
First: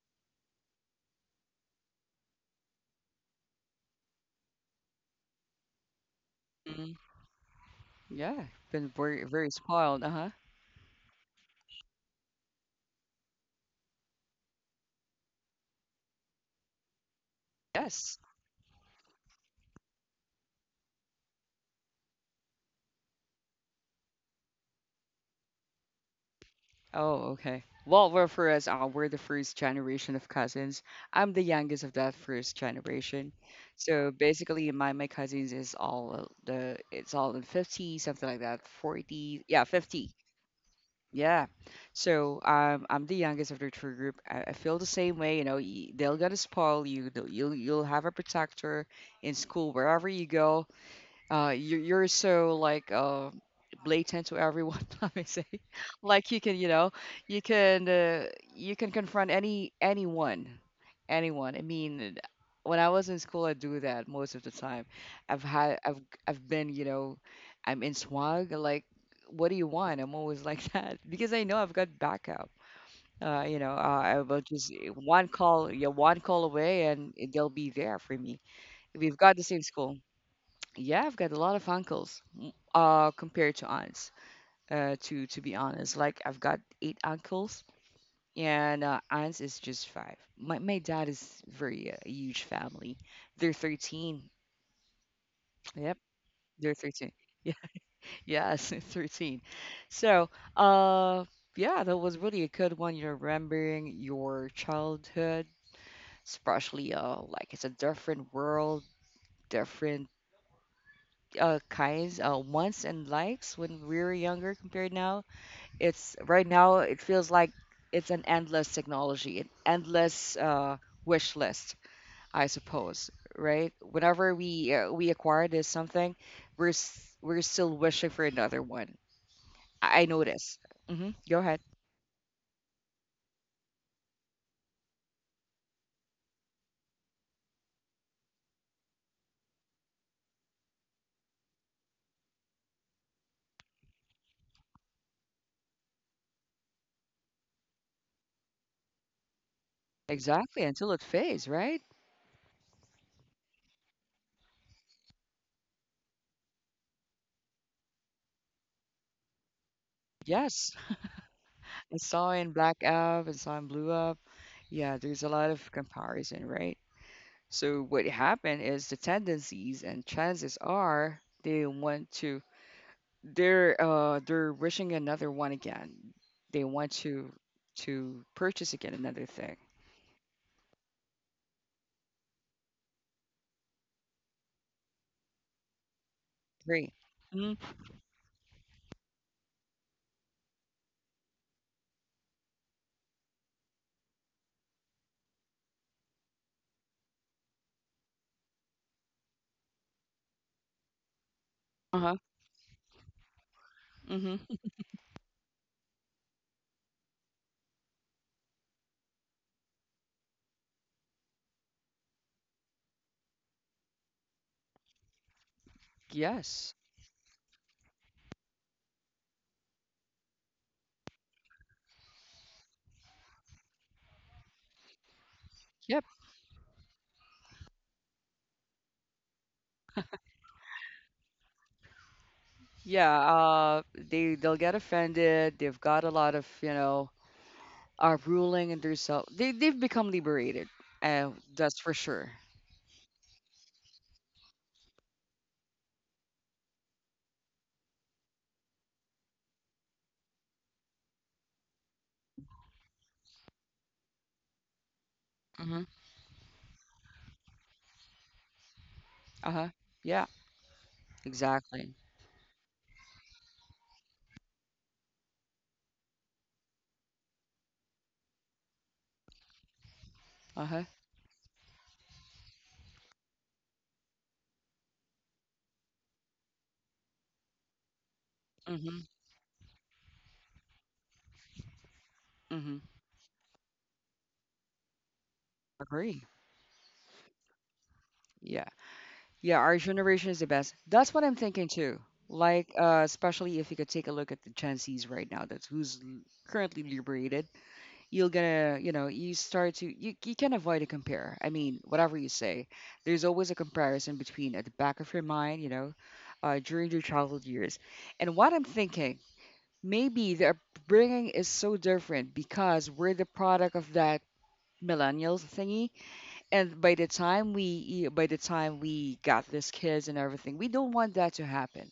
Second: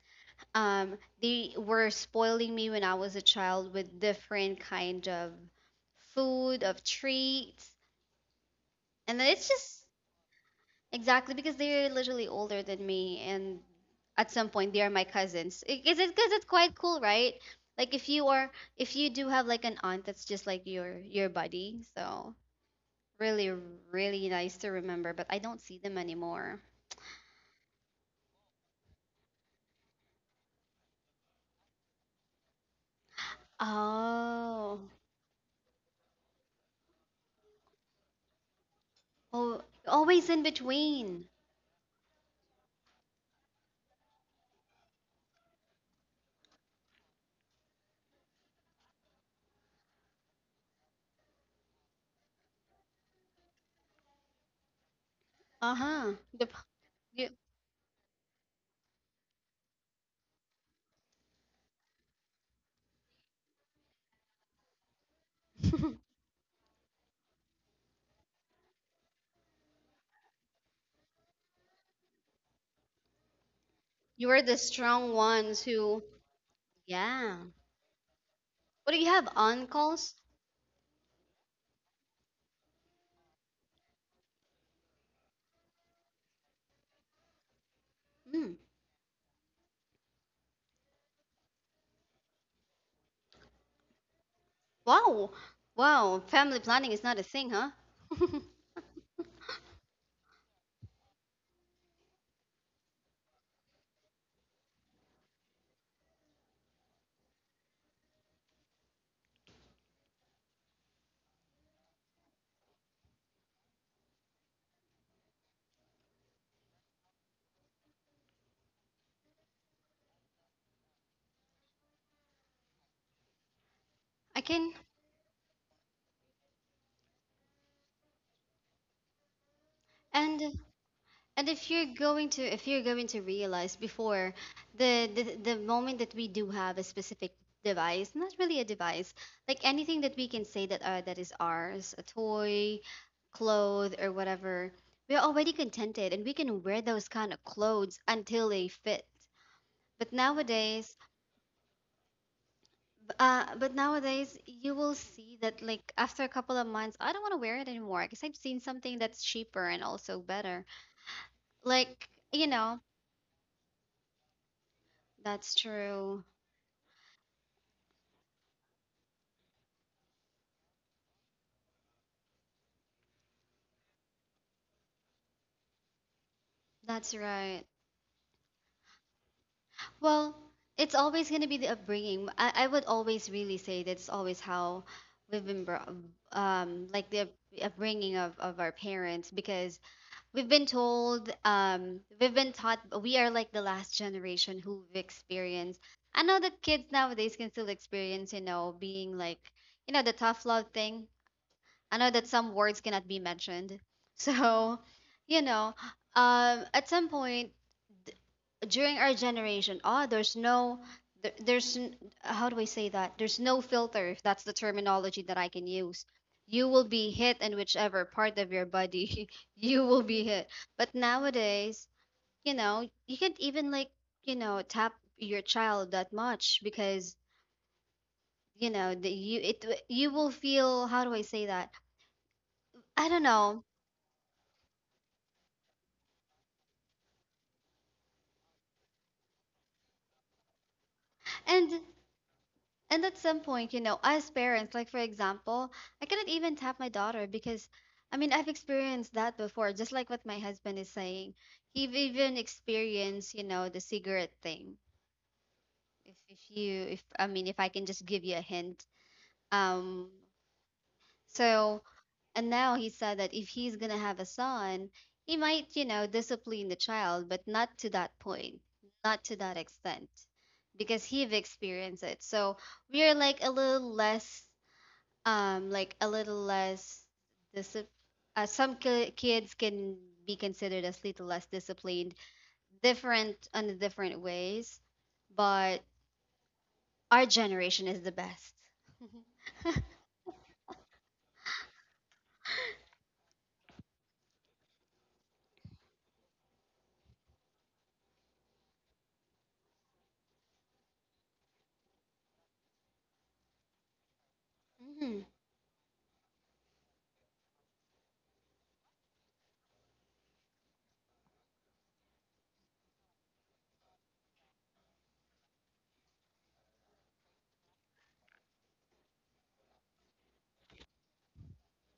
Speaker 2: they were spoiling me when I was a child with different kind of food, of
Speaker 1: hmm
Speaker 2: treats.
Speaker 1: Yeah, been
Speaker 2: And then
Speaker 1: very
Speaker 2: it's
Speaker 1: very
Speaker 2: just
Speaker 1: spoiled. Uh-huh.
Speaker 2: exactly because they're literally older than me, and at some point they are my cousins. Is it because it's quite cool, right? Like if
Speaker 1: Yes.
Speaker 2: you are, if you do have like an aunt that's just like your buddy, so really really nice to remember, but I don't see them anymore.
Speaker 1: Oh, okay. Well, well, for us, we're the first generation of cousins. I'm the youngest of that first generation. So basically,
Speaker 2: Oh,
Speaker 1: my cousins is all the it's all in 50, something like that, 40,
Speaker 2: oh,
Speaker 1: yeah, 50.
Speaker 2: always in between.
Speaker 1: Yeah. So I'm the youngest of the tour group. I feel the same way. You know, they'll gonna spoil you. You'll have a protector in school wherever you go. You're so like blatant to everyone, [LAUGHS] let me say. [LAUGHS]
Speaker 2: Uh-huh.
Speaker 1: Like
Speaker 2: The,
Speaker 1: you can, you know,
Speaker 2: p-
Speaker 1: you can uh, you can confront anyone, anyone. I mean, when I was in school, I do that most of the time. I've had
Speaker 2: you,
Speaker 1: I've
Speaker 2: [LAUGHS]
Speaker 1: I've been, you know, I'm in swag. Like, what do you want? I'm always like [LAUGHS] that because I know I've got backup. You know, I
Speaker 2: You are
Speaker 1: will
Speaker 2: the
Speaker 1: just
Speaker 2: strong
Speaker 1: one
Speaker 2: ones
Speaker 1: call, yeah,
Speaker 2: who,
Speaker 1: one call away, and
Speaker 2: yeah.
Speaker 1: they'll be there for me.
Speaker 2: What do you
Speaker 1: We've
Speaker 2: have,
Speaker 1: got the same school.
Speaker 2: uncles?
Speaker 1: Yeah, I've got a lot of uncles, compared to aunts. To be honest, like I've got 8 uncles,
Speaker 2: Hmm.
Speaker 1: and aunts is just 5. My dad is very huge family. They're 13.
Speaker 2: Wow,
Speaker 1: Yep,
Speaker 2: wow. Family
Speaker 1: they're
Speaker 2: planning is
Speaker 1: 13.
Speaker 2: not a thing,
Speaker 1: Yeah,
Speaker 2: huh?
Speaker 1: [LAUGHS]
Speaker 2: [LAUGHS]
Speaker 1: yes, [LAUGHS] 13. So, uh, yeah, that was really a good one. You're remembering your childhood, especially like it's a different world, different kinds, wants and likes when we were younger compared now. It's right now it feels like it's an endless technology, an endless wish list, I suppose, right? Whenever
Speaker 2: I can.
Speaker 1: we acquire this something, we're still wishing for another one. I
Speaker 2: And
Speaker 1: notice. Hmm Go
Speaker 2: and
Speaker 1: ahead.
Speaker 2: if you're going to, if you're going to realize before, the moment that we do have a specific device, not really a device, like anything that we can say that that is ours, a toy, clothes, or whatever, we're already contented, and we can wear those kind of clothes until they fit. But
Speaker 1: Exactly,
Speaker 2: nowadays,
Speaker 1: until it fades, right?
Speaker 2: B- uh, but nowadays you will see that like after a couple of months, I don't want to wear it anymore because I've seen something that's cheaper and also better.
Speaker 1: Yes. I
Speaker 2: Like,
Speaker 1: saw
Speaker 2: you
Speaker 1: in
Speaker 2: know,
Speaker 1: Black Up, I saw in Blue Up. Yeah, there's a
Speaker 2: that's
Speaker 1: lot of
Speaker 2: true.
Speaker 1: comparison, right? So what happened is the tendencies and chances are they're wishing another one again. They want
Speaker 2: That's right.
Speaker 1: to purchase again another thing.
Speaker 2: Well, it's always going to be the upbringing. I would always really say that's always how we've been brought,
Speaker 1: Great.
Speaker 2: like the up-
Speaker 1: Hmm
Speaker 2: upbringing of our parents because we've been told, we've been taught we are like the last generation who've experienced. I know that kids nowadays can still experience, you know, being like, you know, the tough love thing. I know
Speaker 1: Uh-huh.
Speaker 2: that some words cannot be mentioned. [LAUGHS]
Speaker 1: hmm
Speaker 2: So, you know, at some point, during our generation, ah, there's no, there, there's, n- how do I say that? There's no filter, if that's the terminology that I can use. You
Speaker 1: Yes.
Speaker 2: will be hit in whichever part of your body [LAUGHS] you will be hit. But nowadays, you know, you can't even like, you know, tap your child
Speaker 1: Yep.
Speaker 2: that much because, you know, the, you, it, you will feel, how do I say that? I
Speaker 1: Yeah.
Speaker 2: don't know.
Speaker 1: They they'll get offended. They've got a lot of you know ruling and their self. They've become liberated. Uh,
Speaker 2: And
Speaker 1: that's for sure.
Speaker 2: And at some point, you know, as parents, like for example, I cannot even tap my daughter because I mean, I've experienced that before, just like what my husband is saying. He've even experienced, you know, the cigarette thing.
Speaker 1: hmm
Speaker 2: If you if I mean, if I can just give you a hint.
Speaker 1: Uh-huh.
Speaker 2: Um,
Speaker 1: Yeah.
Speaker 2: so
Speaker 1: Exactly.
Speaker 2: and now he said that if he's going to have a son, he might, you know, discipline the child, but not to that point, not to that extent
Speaker 1: Uh-huh.
Speaker 2: because he've experienced it. So we are like a little less um, like a little less disciplined, some
Speaker 1: hmm
Speaker 2: ki- kids can be considered as little less disciplined,
Speaker 1: hmm
Speaker 2: different on the different ways, but
Speaker 1: Agree.
Speaker 2: our generation is the best.
Speaker 1: Yeah. Yeah, our
Speaker 2: [LAUGHS]
Speaker 1: generation is the best. That's what I'm thinking too. Like, especially if you could take a look at the Gen Zs right now, that's currently liberated. You're gonna, you know, you start to, you can avoid a compare. I mean, whatever you say, there's always a comparison between at the back of
Speaker 2: Mhm.
Speaker 1: your mind, during your childhood years. And what I'm thinking, maybe the upbringing is so different because we're the product of that millennials thingy. And by the time by the time we got these kids and everything, we don't want that to happen.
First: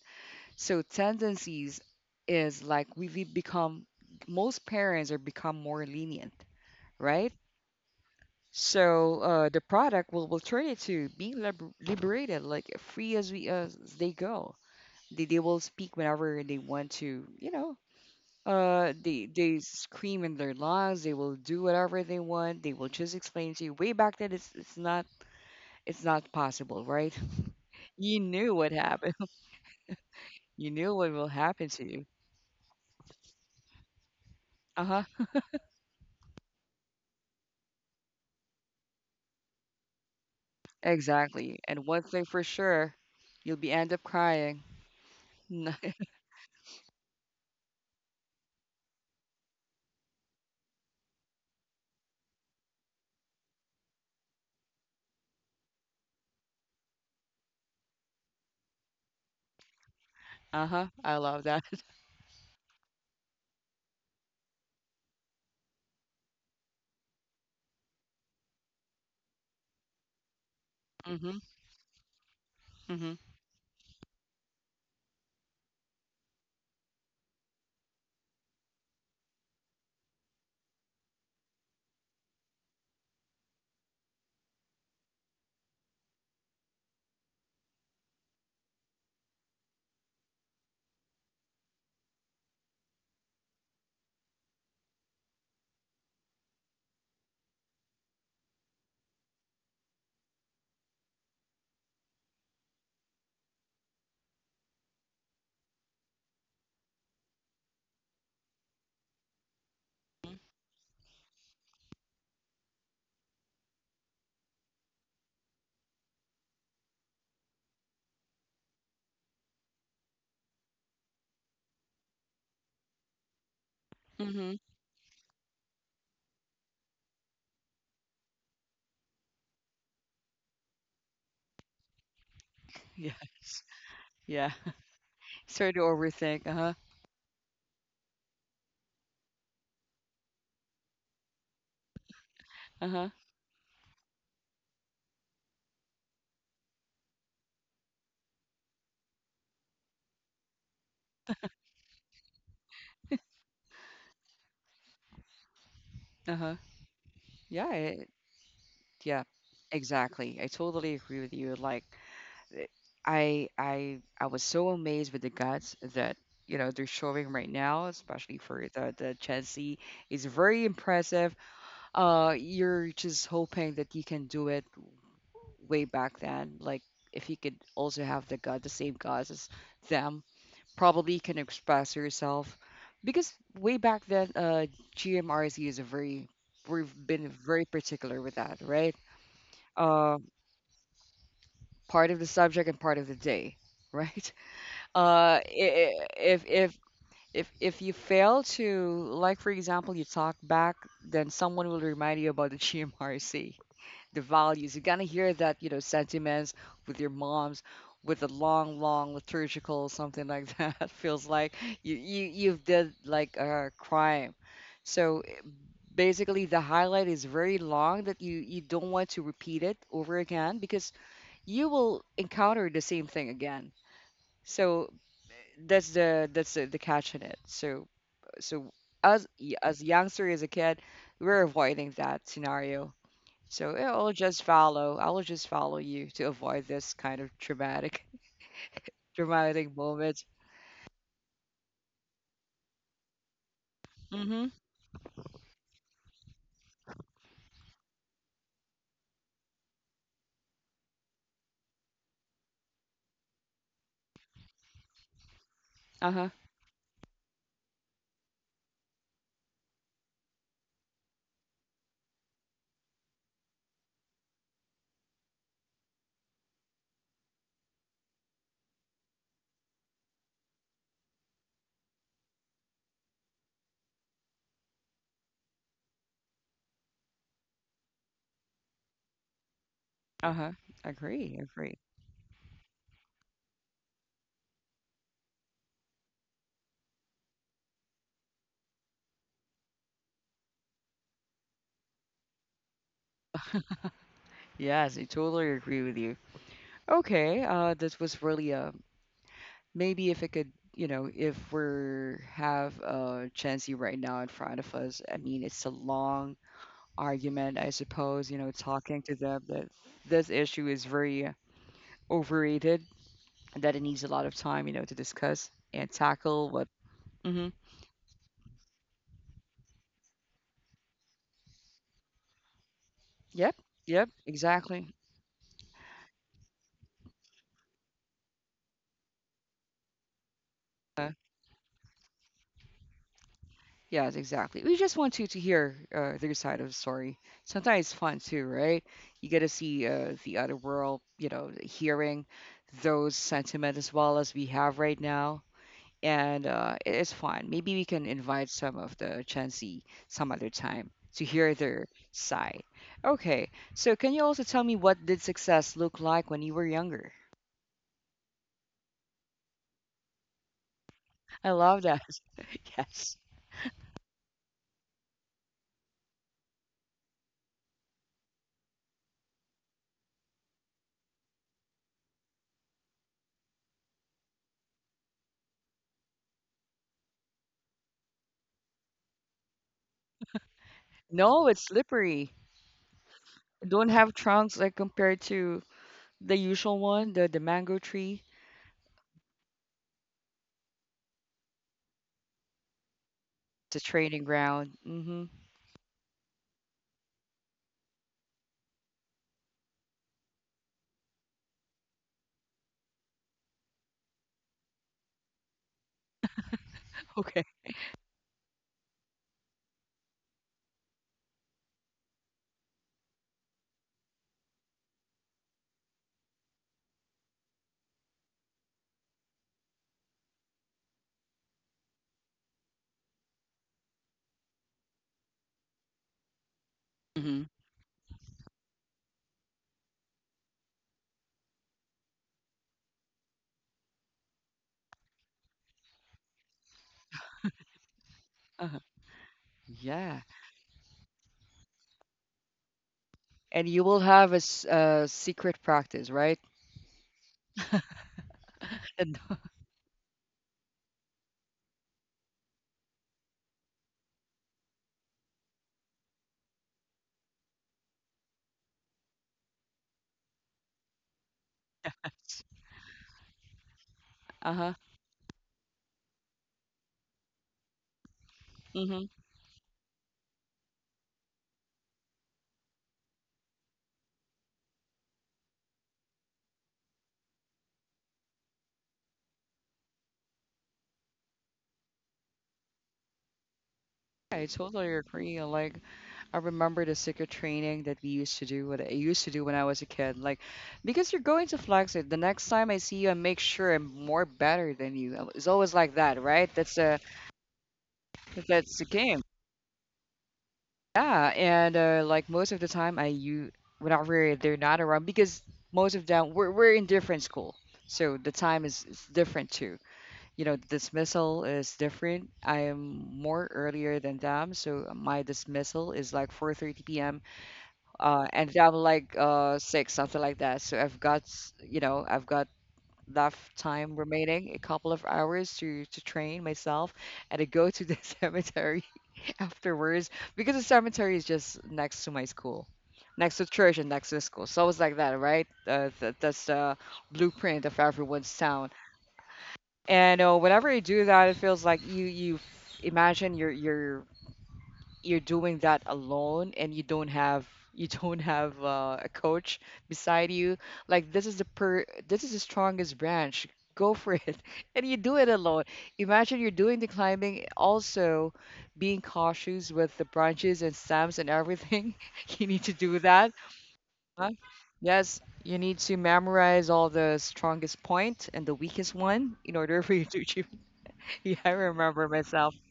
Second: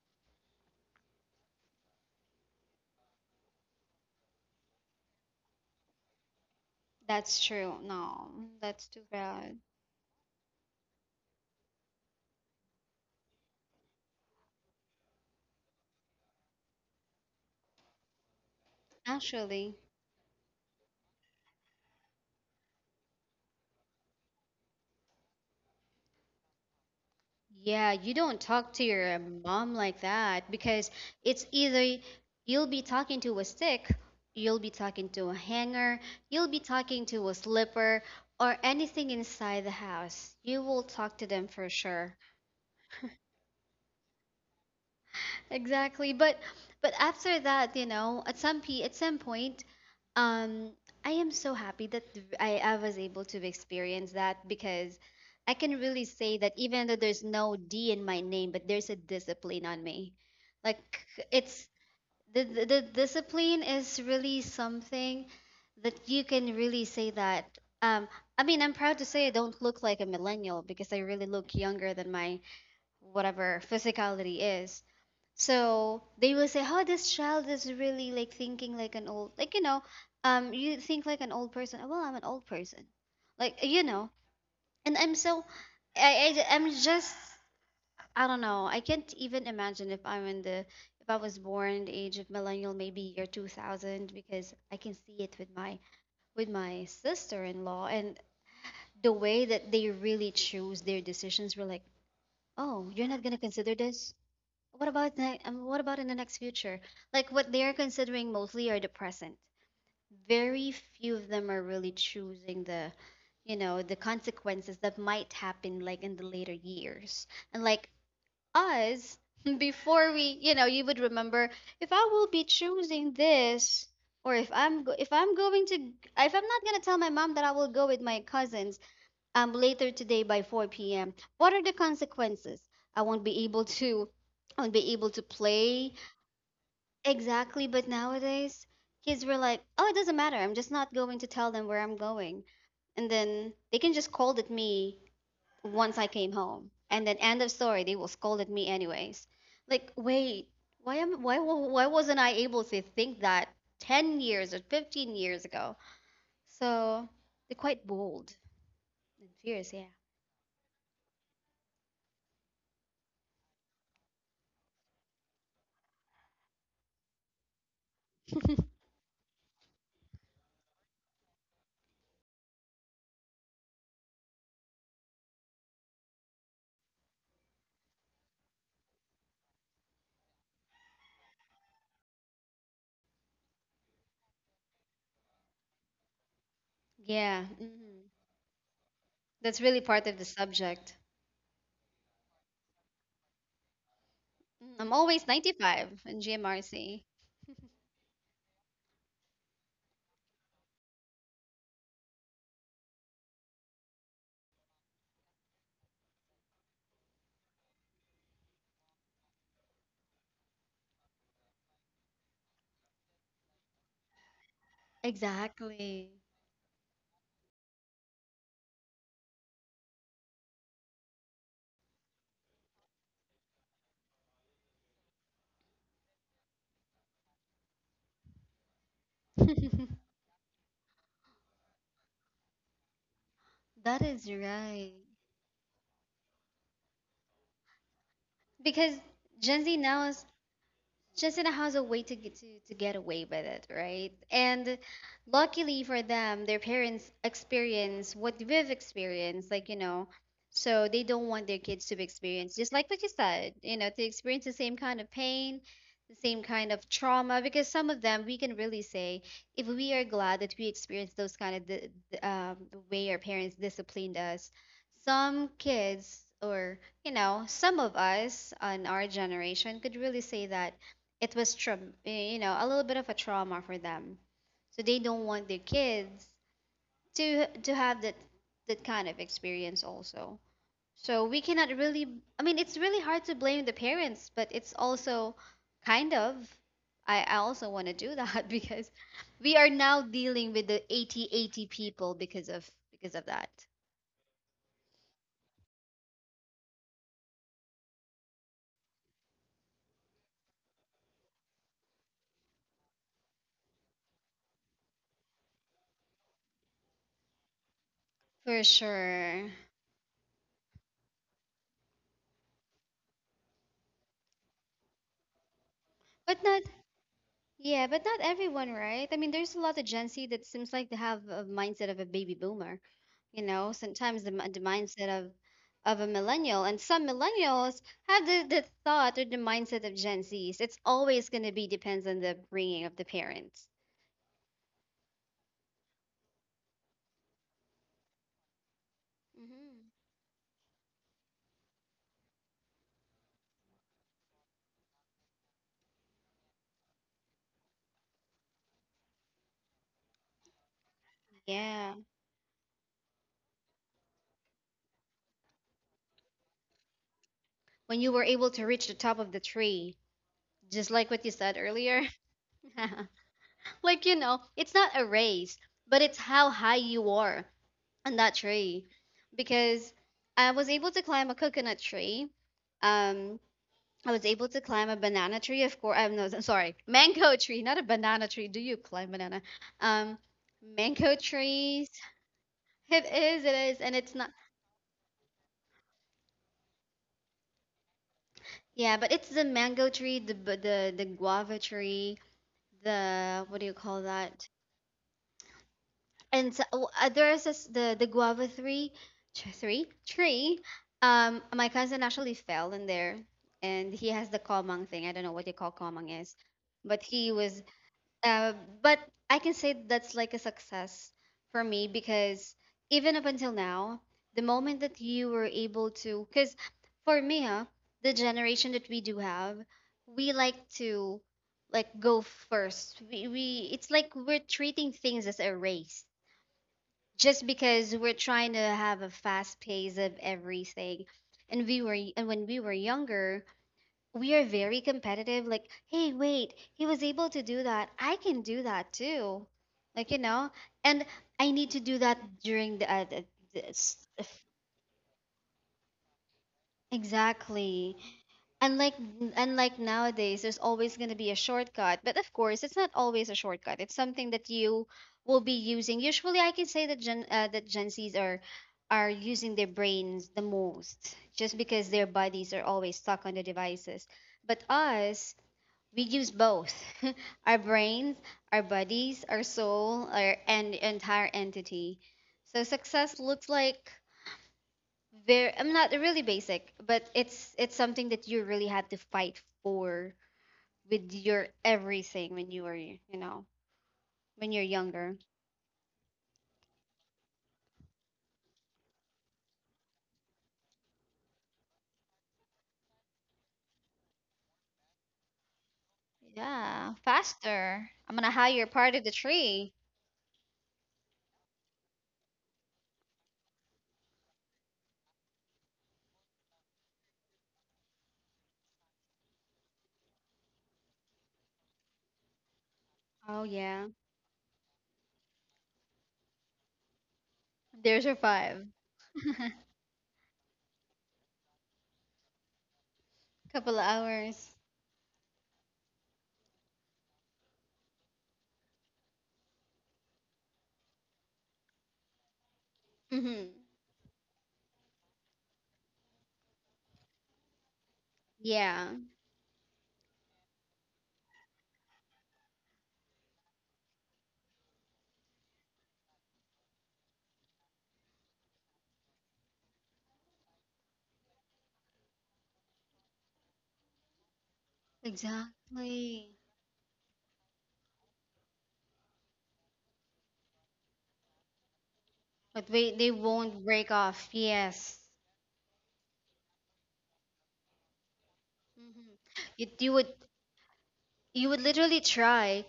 Speaker 1: So tendencies is like we become, most parents are become more lenient, right?
Speaker 2: That's true. No, that's too
Speaker 1: So
Speaker 2: bad.
Speaker 1: the product will turn it to being liberated, like free. As they go, they will speak whenever they want to, you know. They
Speaker 2: Actually,
Speaker 1: scream in their lungs, they will do whatever they want, they will just explain to you. Way back then, it's not possible, right?
Speaker 2: yeah,
Speaker 1: [LAUGHS]
Speaker 2: you
Speaker 1: You
Speaker 2: don't
Speaker 1: knew
Speaker 2: talk
Speaker 1: what
Speaker 2: to
Speaker 1: happened.
Speaker 2: your
Speaker 1: [LAUGHS]
Speaker 2: mom like that
Speaker 1: You
Speaker 2: because
Speaker 1: knew what will
Speaker 2: it's
Speaker 1: happen to
Speaker 2: either
Speaker 1: you.
Speaker 2: you'll be talking to a stick, you'll be
Speaker 1: Uh huh.
Speaker 2: talking to a hanger, you'll be talking to a slipper, or anything inside the house. You will talk to them
Speaker 1: Exactly.
Speaker 2: for
Speaker 1: And one
Speaker 2: sure.
Speaker 1: thing for sure, you'll be end up crying. [LAUGHS] uh
Speaker 2: Exactly. But after that, you know, at some p at some point, um, I am so happy that th- I was able to experience that because I can really say that even though there's no D in my name, but there's a discipline on me.
Speaker 1: huh.
Speaker 2: Like
Speaker 1: I love that.
Speaker 2: it's the discipline is really something that you can really say that. Um, I mean, I'm proud to say I don't look like a millennial because I
Speaker 1: [LAUGHS]
Speaker 2: really
Speaker 1: Mhm.
Speaker 2: look younger than my
Speaker 1: Mhm.
Speaker 2: whatever physicality is. So they will say, "Oh, this child is really like thinking like an old, like you think like an old person." "Oh, well, I'm an old person, like and I'm so, I'm just, I don't know. I can't even imagine if I was born the age of millennial, maybe year 2000, because I can see it with my sister-in-law and the way that they really choose their decisions. We're like, "Oh, you're not gonna consider this? What about in the next future? Like what they are considering mostly are the present. Very few of them are really choosing the consequences that might happen like in the later years. And like us, [LAUGHS] before we, you would remember if I will be choosing this, or if
Speaker 1: Mhm.
Speaker 2: I'm go- if I'm going to if I'm not gonna tell my mom that I will go with my cousins later today by 4 p.m. What are the consequences? I won't be
Speaker 1: Yes.
Speaker 2: able to,
Speaker 1: Yeah.
Speaker 2: I won't be able to
Speaker 1: [LAUGHS] Start to
Speaker 2: play
Speaker 1: overthink. Uh huh.
Speaker 2: exactly. But nowadays, kids were like, oh, it doesn't matter. I'm just not going to tell them where I'm going,
Speaker 1: Uh
Speaker 2: and
Speaker 1: huh.
Speaker 2: then they can just scold at me once I came home, and then end of story. They will scold at me anyways. Like, wait, why am why wa- why wasn't I able to think that 10 years or 15 years ago?
Speaker 1: Uh huh.
Speaker 2: So they're
Speaker 1: Yeah.
Speaker 2: quite
Speaker 1: It,
Speaker 2: bold
Speaker 1: yeah.
Speaker 2: and fierce, yeah.
Speaker 1: Exactly. I totally agree with you. Like. th- I was so amazed with the guts that, you know, they're showing right now, especially for
Speaker 2: [LAUGHS]
Speaker 1: the Chelsea. It's very impressive. You're just hoping that you can do it way back then. Like if you could also have the gut, the same guts as them, probably you can express yourself. Because way back then, GMRC is a very, we've been
Speaker 2: Yeah,
Speaker 1: very
Speaker 2: mhm.
Speaker 1: particular with that, right?
Speaker 2: That's really part
Speaker 1: Uh,
Speaker 2: of the subject.
Speaker 1: Part of the subject and part of the day, [LAUGHS] right?
Speaker 2: I'm always
Speaker 1: uh i-
Speaker 2: 95
Speaker 1: i-
Speaker 2: in
Speaker 1: if if
Speaker 2: GMRC.
Speaker 1: if you fail to, like for example, you talk back, then someone will remind you about the [LAUGHS] GMRC, the values. You're gonna hear that, you know, sentiments with your moms, with the long long liturgical something like that. [LAUGHS] Feels like you, you've did like a crime. so eh,
Speaker 2: Exactly.
Speaker 1: Basically the highlight is very long that you don't want to repeat it over again, because you will encounter the same thing again. So that's the catch in it. So as
Speaker 2: [LAUGHS]
Speaker 1: youngster, as a kid, we're avoiding that scenario. So yeah,
Speaker 2: That
Speaker 1: I'll
Speaker 2: is
Speaker 1: just
Speaker 2: right.
Speaker 1: follow. I will just follow you to avoid this kind of traumatic
Speaker 2: Because
Speaker 1: [LAUGHS]
Speaker 2: Gen
Speaker 1: traumatic
Speaker 2: Z now
Speaker 1: moment.
Speaker 2: is Justin has a way to get away with it, right?
Speaker 1: Mm-hmm.
Speaker 2: And luckily for them, their parents experience what we've experienced, like, so they don't want their kids to experience just like what you said, to experience the same kind of pain, the
Speaker 1: Uh-huh.
Speaker 2: same kind of trauma. Because some of them, we can really say, if we are glad that we experienced those kind of the way our parents disciplined us, some kids or, some of us on our generation could really say that it was a little bit of a trauma for them, so they don't want their kids to have that kind of experience also.
Speaker 1: Uh-huh.
Speaker 2: So
Speaker 1: Agree.
Speaker 2: we cannot
Speaker 1: Agree.
Speaker 2: really, I mean, it's really hard to blame the parents, but it's also kind of, I also want to do that, [LAUGHS] because we are now dealing with the 80 80 people because of that.
Speaker 1: Yes, I totally agree with you. Okay. This was really maybe if it could. You know, if we're have Chansey right now in front of us, I mean, it's a long argument, I suppose, you know,
Speaker 2: For
Speaker 1: talking to them
Speaker 2: sure.
Speaker 1: that this issue is very overrated, and that it needs a lot of time, you know, to discuss and
Speaker 2: but
Speaker 1: tackle
Speaker 2: not
Speaker 1: what. Hmm.
Speaker 2: yeah but not everyone, right? I mean, there's a lot of gen z that seems like they have a mindset of a baby boomer,
Speaker 1: Yep. Yep.
Speaker 2: sometimes the
Speaker 1: Exactly.
Speaker 2: mindset of a millennial, and some millennials have the thought or the mindset of gen z's. It's
Speaker 1: Uh,
Speaker 2: always going to be depends on the bringing of the parents.
Speaker 1: yes, exactly. We just want you to hear their side of the story. Sometimes it's fun too, right? You get to see
Speaker 2: Hmm.
Speaker 1: the other world, you know, hearing those sentiment as well as we have right now. And it is fun. Maybe we can invite some of the Gen Z some other time to hear their
Speaker 2: Yeah.
Speaker 1: side. Okay, so can you also tell me what did success look like when you were younger?
Speaker 2: When you were able to reach the top of the tree, just like what you
Speaker 1: I
Speaker 2: said
Speaker 1: love that.
Speaker 2: earlier.
Speaker 1: [LAUGHS] Yes.
Speaker 2: [LAUGHS] Like it's not a race, but it's how high you are on that tree, because I was able to climb a coconut tree. um I was able to climb a banana tree. Of course, I'm no, sorry, mango tree, not a banana tree. Do you climb banana? Um, mango
Speaker 1: No, it's
Speaker 2: trees.
Speaker 1: slippery.
Speaker 2: It is,
Speaker 1: Don't
Speaker 2: and
Speaker 1: have
Speaker 2: it's not.
Speaker 1: trunks like compared to the usual one, the mango tree,
Speaker 2: Yeah, but it's the mango tree, the guava tree, the what do you
Speaker 1: the
Speaker 2: call
Speaker 1: training
Speaker 2: that?
Speaker 1: ground. Mm-hmm. [LAUGHS]
Speaker 2: And so, oh, there's this, the guava tree, three tree. My cousin actually fell in there, and he has the komang thing. I don't know what you call komang is, but he
Speaker 1: Okay.
Speaker 2: was. Uh, but I can say that's like a success for me, because even up until now, the moment that you were able to, because for me, huh, the generation that we do have, we like to, like, go first. We it's like we're treating things as a race,
Speaker 1: Hmm.
Speaker 2: just because we're trying to have a fast pace of everything. And we were and when we were younger, we are very competitive, like, hey wait, he was able to do that, I can do
Speaker 1: Uh-huh.
Speaker 2: that too, like
Speaker 1: Yeah,
Speaker 2: and I need to do that during the
Speaker 1: and you
Speaker 2: this
Speaker 1: will have
Speaker 2: if-
Speaker 1: a secret practice, right?
Speaker 2: exactly.
Speaker 1: [LAUGHS]
Speaker 2: unlike
Speaker 1: And
Speaker 2: unlike nowadays, there's always going to be a shortcut, but of course it's not always a shortcut, it's something that you will be using. Usually I can say that gen z's are using their brains the most, just because their
Speaker 1: those-
Speaker 2: bodies are always stuck on the devices, but
Speaker 1: uh-huh.
Speaker 2: us, we use both, [LAUGHS] our brains, our bodies, our soul, our and entire entity. So success looks like, very, I'm not really basic, but it's something that you really had to fight for with your everything
Speaker 1: I
Speaker 2: when you're
Speaker 1: totally
Speaker 2: younger.
Speaker 1: agree. Like I remember the secret training that we used to do, what I used to do when I was a kid. Like because you're going to flex it. The next time I see you, I make sure I'm more better than you. It's always like that, right?
Speaker 2: Yeah, faster. I'm gonna hire
Speaker 1: That's the
Speaker 2: part of the
Speaker 1: game.
Speaker 2: tree.
Speaker 1: Yeah, and like most of the time, I you whenever they're not around, because most of them we're in different school, so the time is different too. You know, dismissal is different. I am
Speaker 2: Oh
Speaker 1: more
Speaker 2: yeah.
Speaker 1: earlier than them, so my dismissal is like 4:30 p.m.
Speaker 2: There's your
Speaker 1: And
Speaker 2: five.
Speaker 1: I'm like six, something like that. So I've got, you know, I've got enough
Speaker 2: Couple of
Speaker 1: time remaining,
Speaker 2: hours.
Speaker 1: a couple of hours to train myself, and to go to the [LAUGHS] cemetery [LAUGHS] afterwards, because the cemetery is just next to my school, next to
Speaker 2: Hmm.
Speaker 1: church and next to the school. So it's like that, right? That's the blueprint of everyone's town.
Speaker 2: Yeah.
Speaker 1: And whenever you do that, it feels like imagine your, you're doing that alone, and you don't have [LAUGHS] you don't have a coach beside you. Like this is the per this is the strongest branch, go for it. [LAUGHS] And you do it alone.
Speaker 2: Exactly.
Speaker 1: Imagine you're doing the climbing also, being cautious with the branches and stems and everything. [LAUGHS] You need
Speaker 2: But
Speaker 1: to do
Speaker 2: wait, they
Speaker 1: that.
Speaker 2: won't break off.
Speaker 1: Huh?
Speaker 2: Yes.
Speaker 1: Yes, you need to memorize all the strongest point and the weakest
Speaker 2: Hmm.
Speaker 1: one in
Speaker 2: You,
Speaker 1: order [LAUGHS]
Speaker 2: you
Speaker 1: for you
Speaker 2: would
Speaker 1: to achieve. [LAUGHS] Yeah,
Speaker 2: you
Speaker 1: I
Speaker 2: would literally
Speaker 1: remember myself.
Speaker 2: try.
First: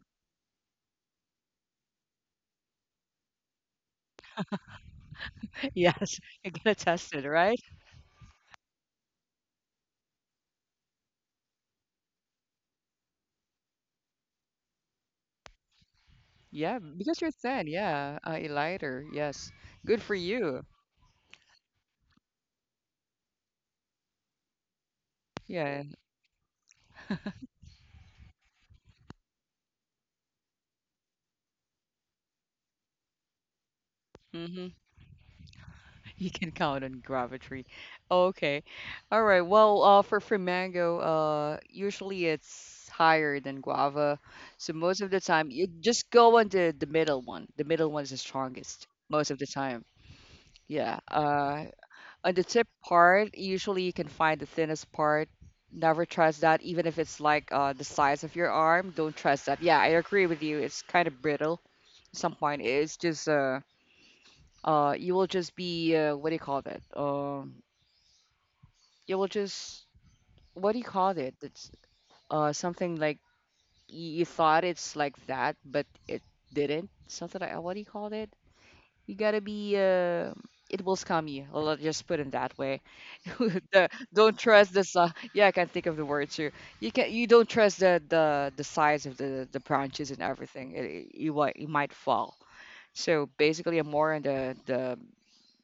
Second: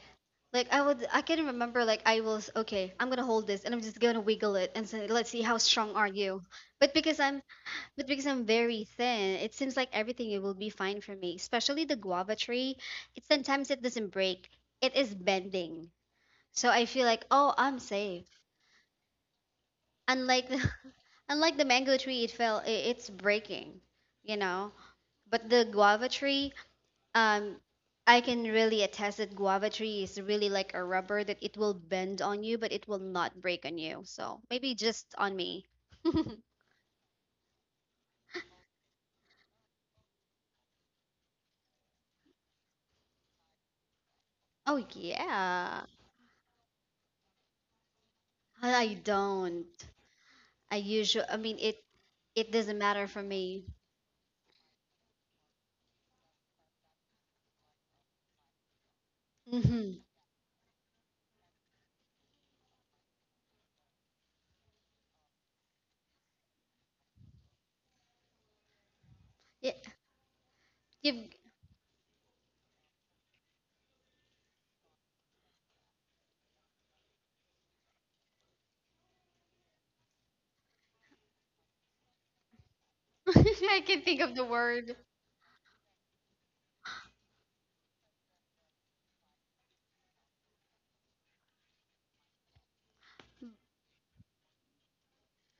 Speaker 2: Like I can remember, like I was okay, I'm gonna hold this and I'm just gonna wiggle it and say, let's see how
Speaker 1: [LAUGHS]
Speaker 2: strong are
Speaker 1: Yes,
Speaker 2: you.
Speaker 1: you gotta
Speaker 2: But
Speaker 1: test
Speaker 2: because
Speaker 1: it,
Speaker 2: I'm
Speaker 1: right?
Speaker 2: but because I'm very thin, it seems like everything, it will be fine for me. Especially the guava tree. It sometimes it doesn't break. It is bending. So
Speaker 1: Yeah,
Speaker 2: I feel
Speaker 1: because you're
Speaker 2: like, oh,
Speaker 1: thin.
Speaker 2: I'm
Speaker 1: Yeah,
Speaker 2: safe.
Speaker 1: a lighter. Yes, good for
Speaker 2: Unlike
Speaker 1: you.
Speaker 2: the, [LAUGHS] unlike the mango tree, it's breaking, you know. But the
Speaker 1: Yeah,
Speaker 2: guava tree. Um, I can really attest that guava tree is really like a rubber, that it will bend on you, but it will not break on you. So
Speaker 1: mm-hmm.
Speaker 2: maybe just on me. [LAUGHS]
Speaker 1: [LAUGHS] You can count on gravity. Okay, all right. Well, for mango, usually it's higher than guava. So
Speaker 2: Oh
Speaker 1: most of the time, you
Speaker 2: yeah.
Speaker 1: just go on the middle one. The middle one is the
Speaker 2: I
Speaker 1: strongest
Speaker 2: I
Speaker 1: most of the
Speaker 2: don't.
Speaker 1: time.
Speaker 2: I
Speaker 1: Yeah.
Speaker 2: usually, I mean, it
Speaker 1: On the
Speaker 2: it
Speaker 1: tip
Speaker 2: doesn't matter for
Speaker 1: part,
Speaker 2: me.
Speaker 1: usually you can find the thinnest part. Never trust that, even if it's like the size of your arm. Don't trust that. Yeah, I
Speaker 2: Hmm.
Speaker 1: agree with you. It's kind of brittle. At some point it's just you will just be what do you call that? You will
Speaker 2: Yeah,
Speaker 1: just what do you call it?
Speaker 2: you've,
Speaker 1: It's something like you thought it's like that, but it didn't. Something like what do you call it? You gotta be. It will scam you. I'll just put it that way. [LAUGHS]
Speaker 2: [LAUGHS]
Speaker 1: The,
Speaker 2: I can think
Speaker 1: don't
Speaker 2: of the
Speaker 1: trust
Speaker 2: word.
Speaker 1: Yeah, I can't think of the word too. You can. You don't trust the size of the branches and everything. You might fall. So basically, I'm more in the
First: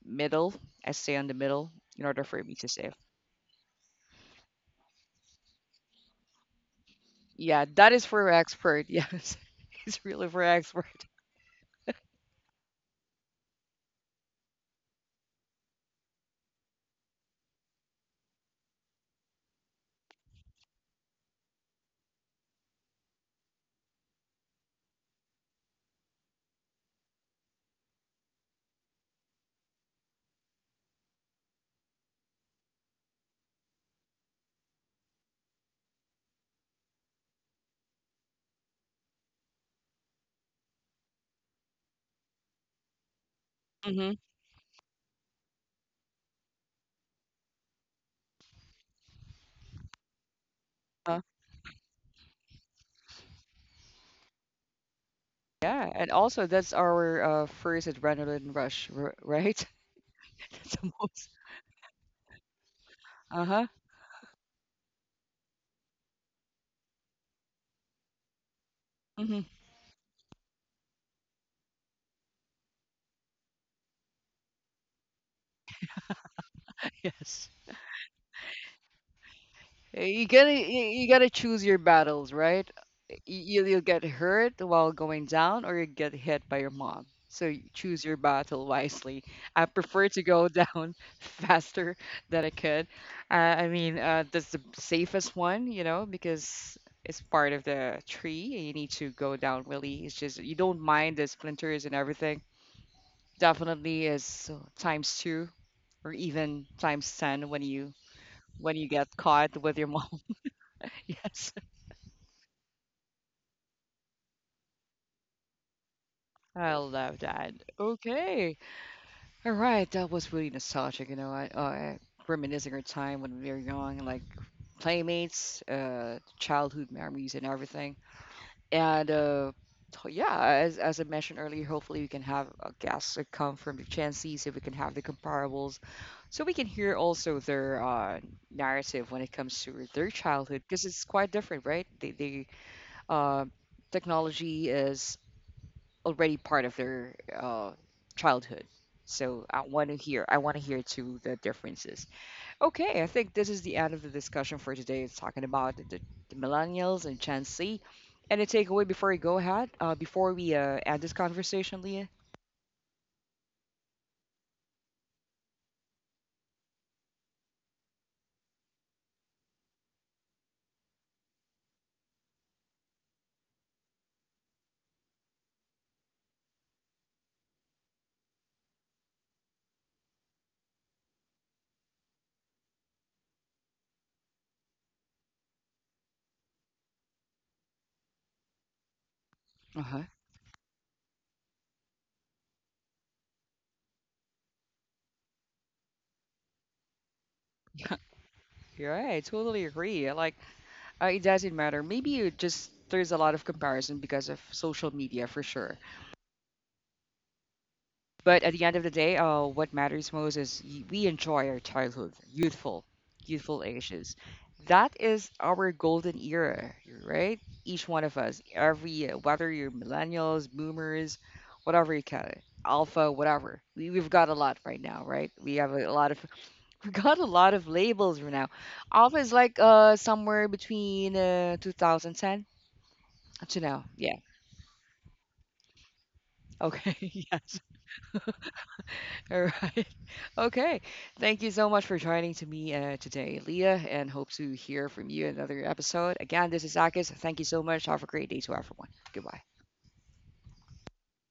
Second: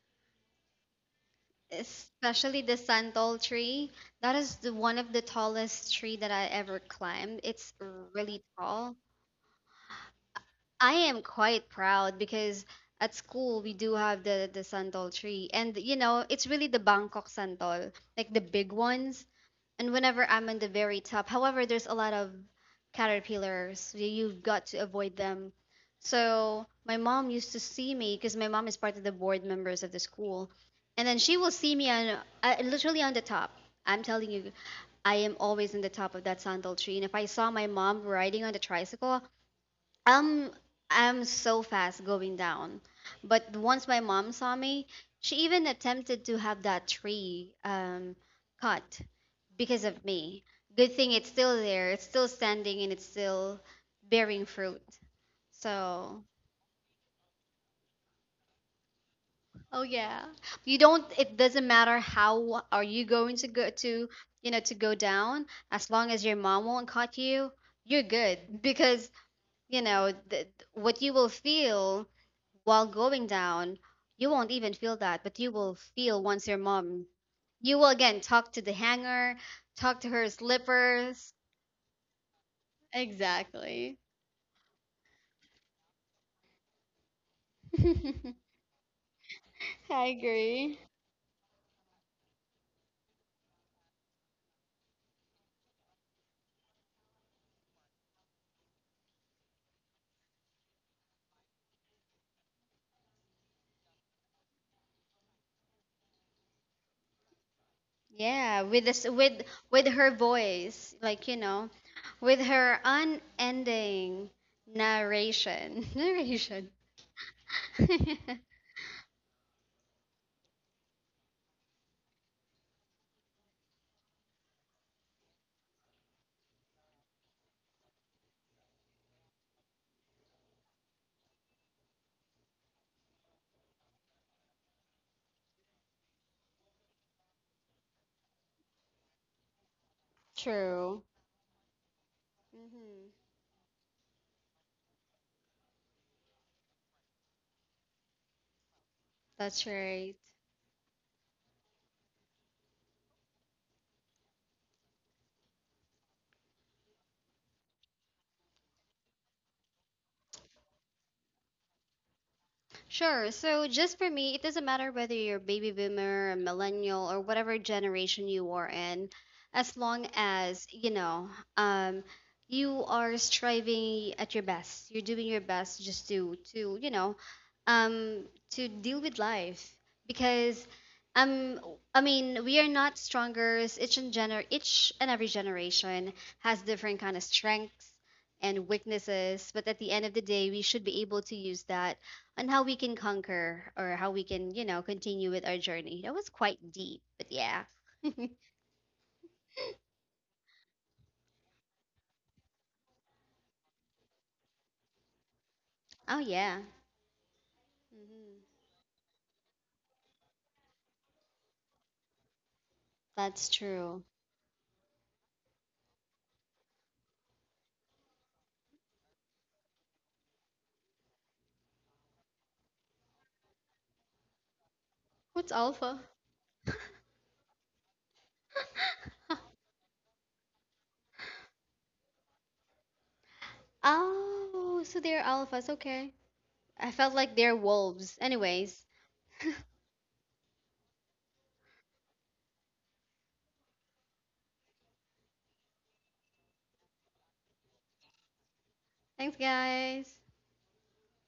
Speaker 1: middle. I stay on the middle in order for me
Speaker 2: Especially
Speaker 1: to
Speaker 2: the
Speaker 1: save.
Speaker 2: santol tree. That is the one of the tallest tree that I ever climbed.
Speaker 1: Yeah,
Speaker 2: It's
Speaker 1: that is for
Speaker 2: really
Speaker 1: expert. [LAUGHS]
Speaker 2: tall.
Speaker 1: Yes, it's really for expert.
Speaker 2: I am quite proud because at school we do have the santol tree, and it's really the Bangkok santol, like the big ones. And whenever I'm on the very top, however, there's a lot of caterpillars, you've got to avoid them, so my mom used to see me, because my mom is part of the board members of the school, and then she will see me on literally on the top. I'm telling you, I am always on the top of that sandal tree, and if I saw my mom riding on the tricycle, um, I'm so fast going down. But once my
Speaker 1: Mm-hmm.
Speaker 2: mom saw me, she even attempted to have that tree cut, because of me. Good thing
Speaker 1: Uh,
Speaker 2: it's still there. It's still standing, and it's still bearing fruit.
Speaker 1: yeah, and
Speaker 2: So,
Speaker 1: also that's our first adrenaline rush, right?
Speaker 2: oh yeah.
Speaker 1: [LAUGHS]
Speaker 2: You
Speaker 1: That's the
Speaker 2: don't
Speaker 1: most.
Speaker 2: It doesn't matter how are you going
Speaker 1: Uh
Speaker 2: to
Speaker 1: huh.
Speaker 2: go to, go down, as long as your mom won't cut you, you're good, [LAUGHS] because,
Speaker 1: Hmm.
Speaker 2: you know, th- what you will feel while going down, you won't even feel that, but you will feel once your mom.
Speaker 1: [LAUGHS] Yes.
Speaker 2: You will again talk to the hanger, talk to her
Speaker 1: You gotta you
Speaker 2: slippers.
Speaker 1: gotta choose your battles, right? You, you'll
Speaker 2: Exactly.
Speaker 1: get hurt while going down, or you get hit by your mom. So you choose your
Speaker 2: [LAUGHS]
Speaker 1: battle wisely. I
Speaker 2: I
Speaker 1: prefer to go
Speaker 2: agree.
Speaker 1: down [LAUGHS] faster than I could. Uh, I mean, that's the safest one, you know, because it's part of the tree. And you need to go down, really. It's just you don't mind the splinters and everything. Definitely is times two or even times ten when you
Speaker 2: Yeah, with this,
Speaker 1: get
Speaker 2: with
Speaker 1: caught with
Speaker 2: with
Speaker 1: your
Speaker 2: her
Speaker 1: mom.
Speaker 2: voice,
Speaker 1: [LAUGHS]
Speaker 2: like,
Speaker 1: Yes,
Speaker 2: with her unending narration, [LAUGHS] narration.
Speaker 1: I love that.
Speaker 2: [LAUGHS]
Speaker 1: Okay, all right, that was really nostalgic. You know, I reminiscing our time when we were young, like playmates, childhood memories, and everything. And so, yeah, as I mentioned earlier, hopefully we can have a guest that come from the chances if we can have the comparables, so we can hear also their narrative when it comes to their childhood, because
Speaker 2: True.
Speaker 1: it's quite different, right? They
Speaker 2: Mhm.
Speaker 1: uh, technology is already part of their childhood. So I
Speaker 2: That's
Speaker 1: want to
Speaker 2: right.
Speaker 1: hear. I want to hear too the differences. Okay, I think this is the end of the discussion for today. It's talking about the millennials and Gen Z. Any takeaway before we go ahead? Before we end this conversation, Leah.
Speaker 2: Sure. So just for me, it doesn't matter whether you're baby boomer, a millennial, or whatever generation you are in, as long as, um, you are striving at your best. You're doing your best just um, to deal with life. Because um I mean, we are not stronger. Each and every generation has different kind of strengths and weaknesses, but at
Speaker 1: Uh
Speaker 2: the
Speaker 1: huh.
Speaker 2: end
Speaker 1: [LAUGHS]
Speaker 2: of the day, we should be able to use that on how we can conquer or how we can, continue with our journey. That was quite deep, but yeah.
Speaker 1: Yeah,
Speaker 2: [LAUGHS]
Speaker 1: right. I totally agree. Like it doesn't matter. Maybe it just there's a lot of comparison because of social media for sure.
Speaker 2: Oh, yeah. Hmm.
Speaker 1: But at the end of the day, what matters most is we enjoy our childhood, youthful,
Speaker 2: That's
Speaker 1: youthful
Speaker 2: true.
Speaker 1: ages. That is our golden era, right? Each one of us, every whether you're millennials, boomers, whatever you call it, alpha, whatever. We've got a lot right now, right?
Speaker 2: What's
Speaker 1: We have a
Speaker 2: alpha?
Speaker 1: lot of [LAUGHS] we got a lot of labels right now. Alpha is
Speaker 2: Huh.
Speaker 1: like somewhere between 2010 to now. Yeah.
Speaker 2: Oh, so they're alphas. Okay. I
Speaker 1: Okay.
Speaker 2: felt
Speaker 1: [LAUGHS]
Speaker 2: like they're
Speaker 1: Yes.
Speaker 2: wolves. Anyways,
Speaker 1: All right. Okay. Thank you so much for joining to me today, Leah, and hope to hear from you in another episode. Again, this is Akis. Thank you so much. Have a great day to everyone.
Speaker 2: thanks,
Speaker 1: Goodbye.
Speaker 2: guys.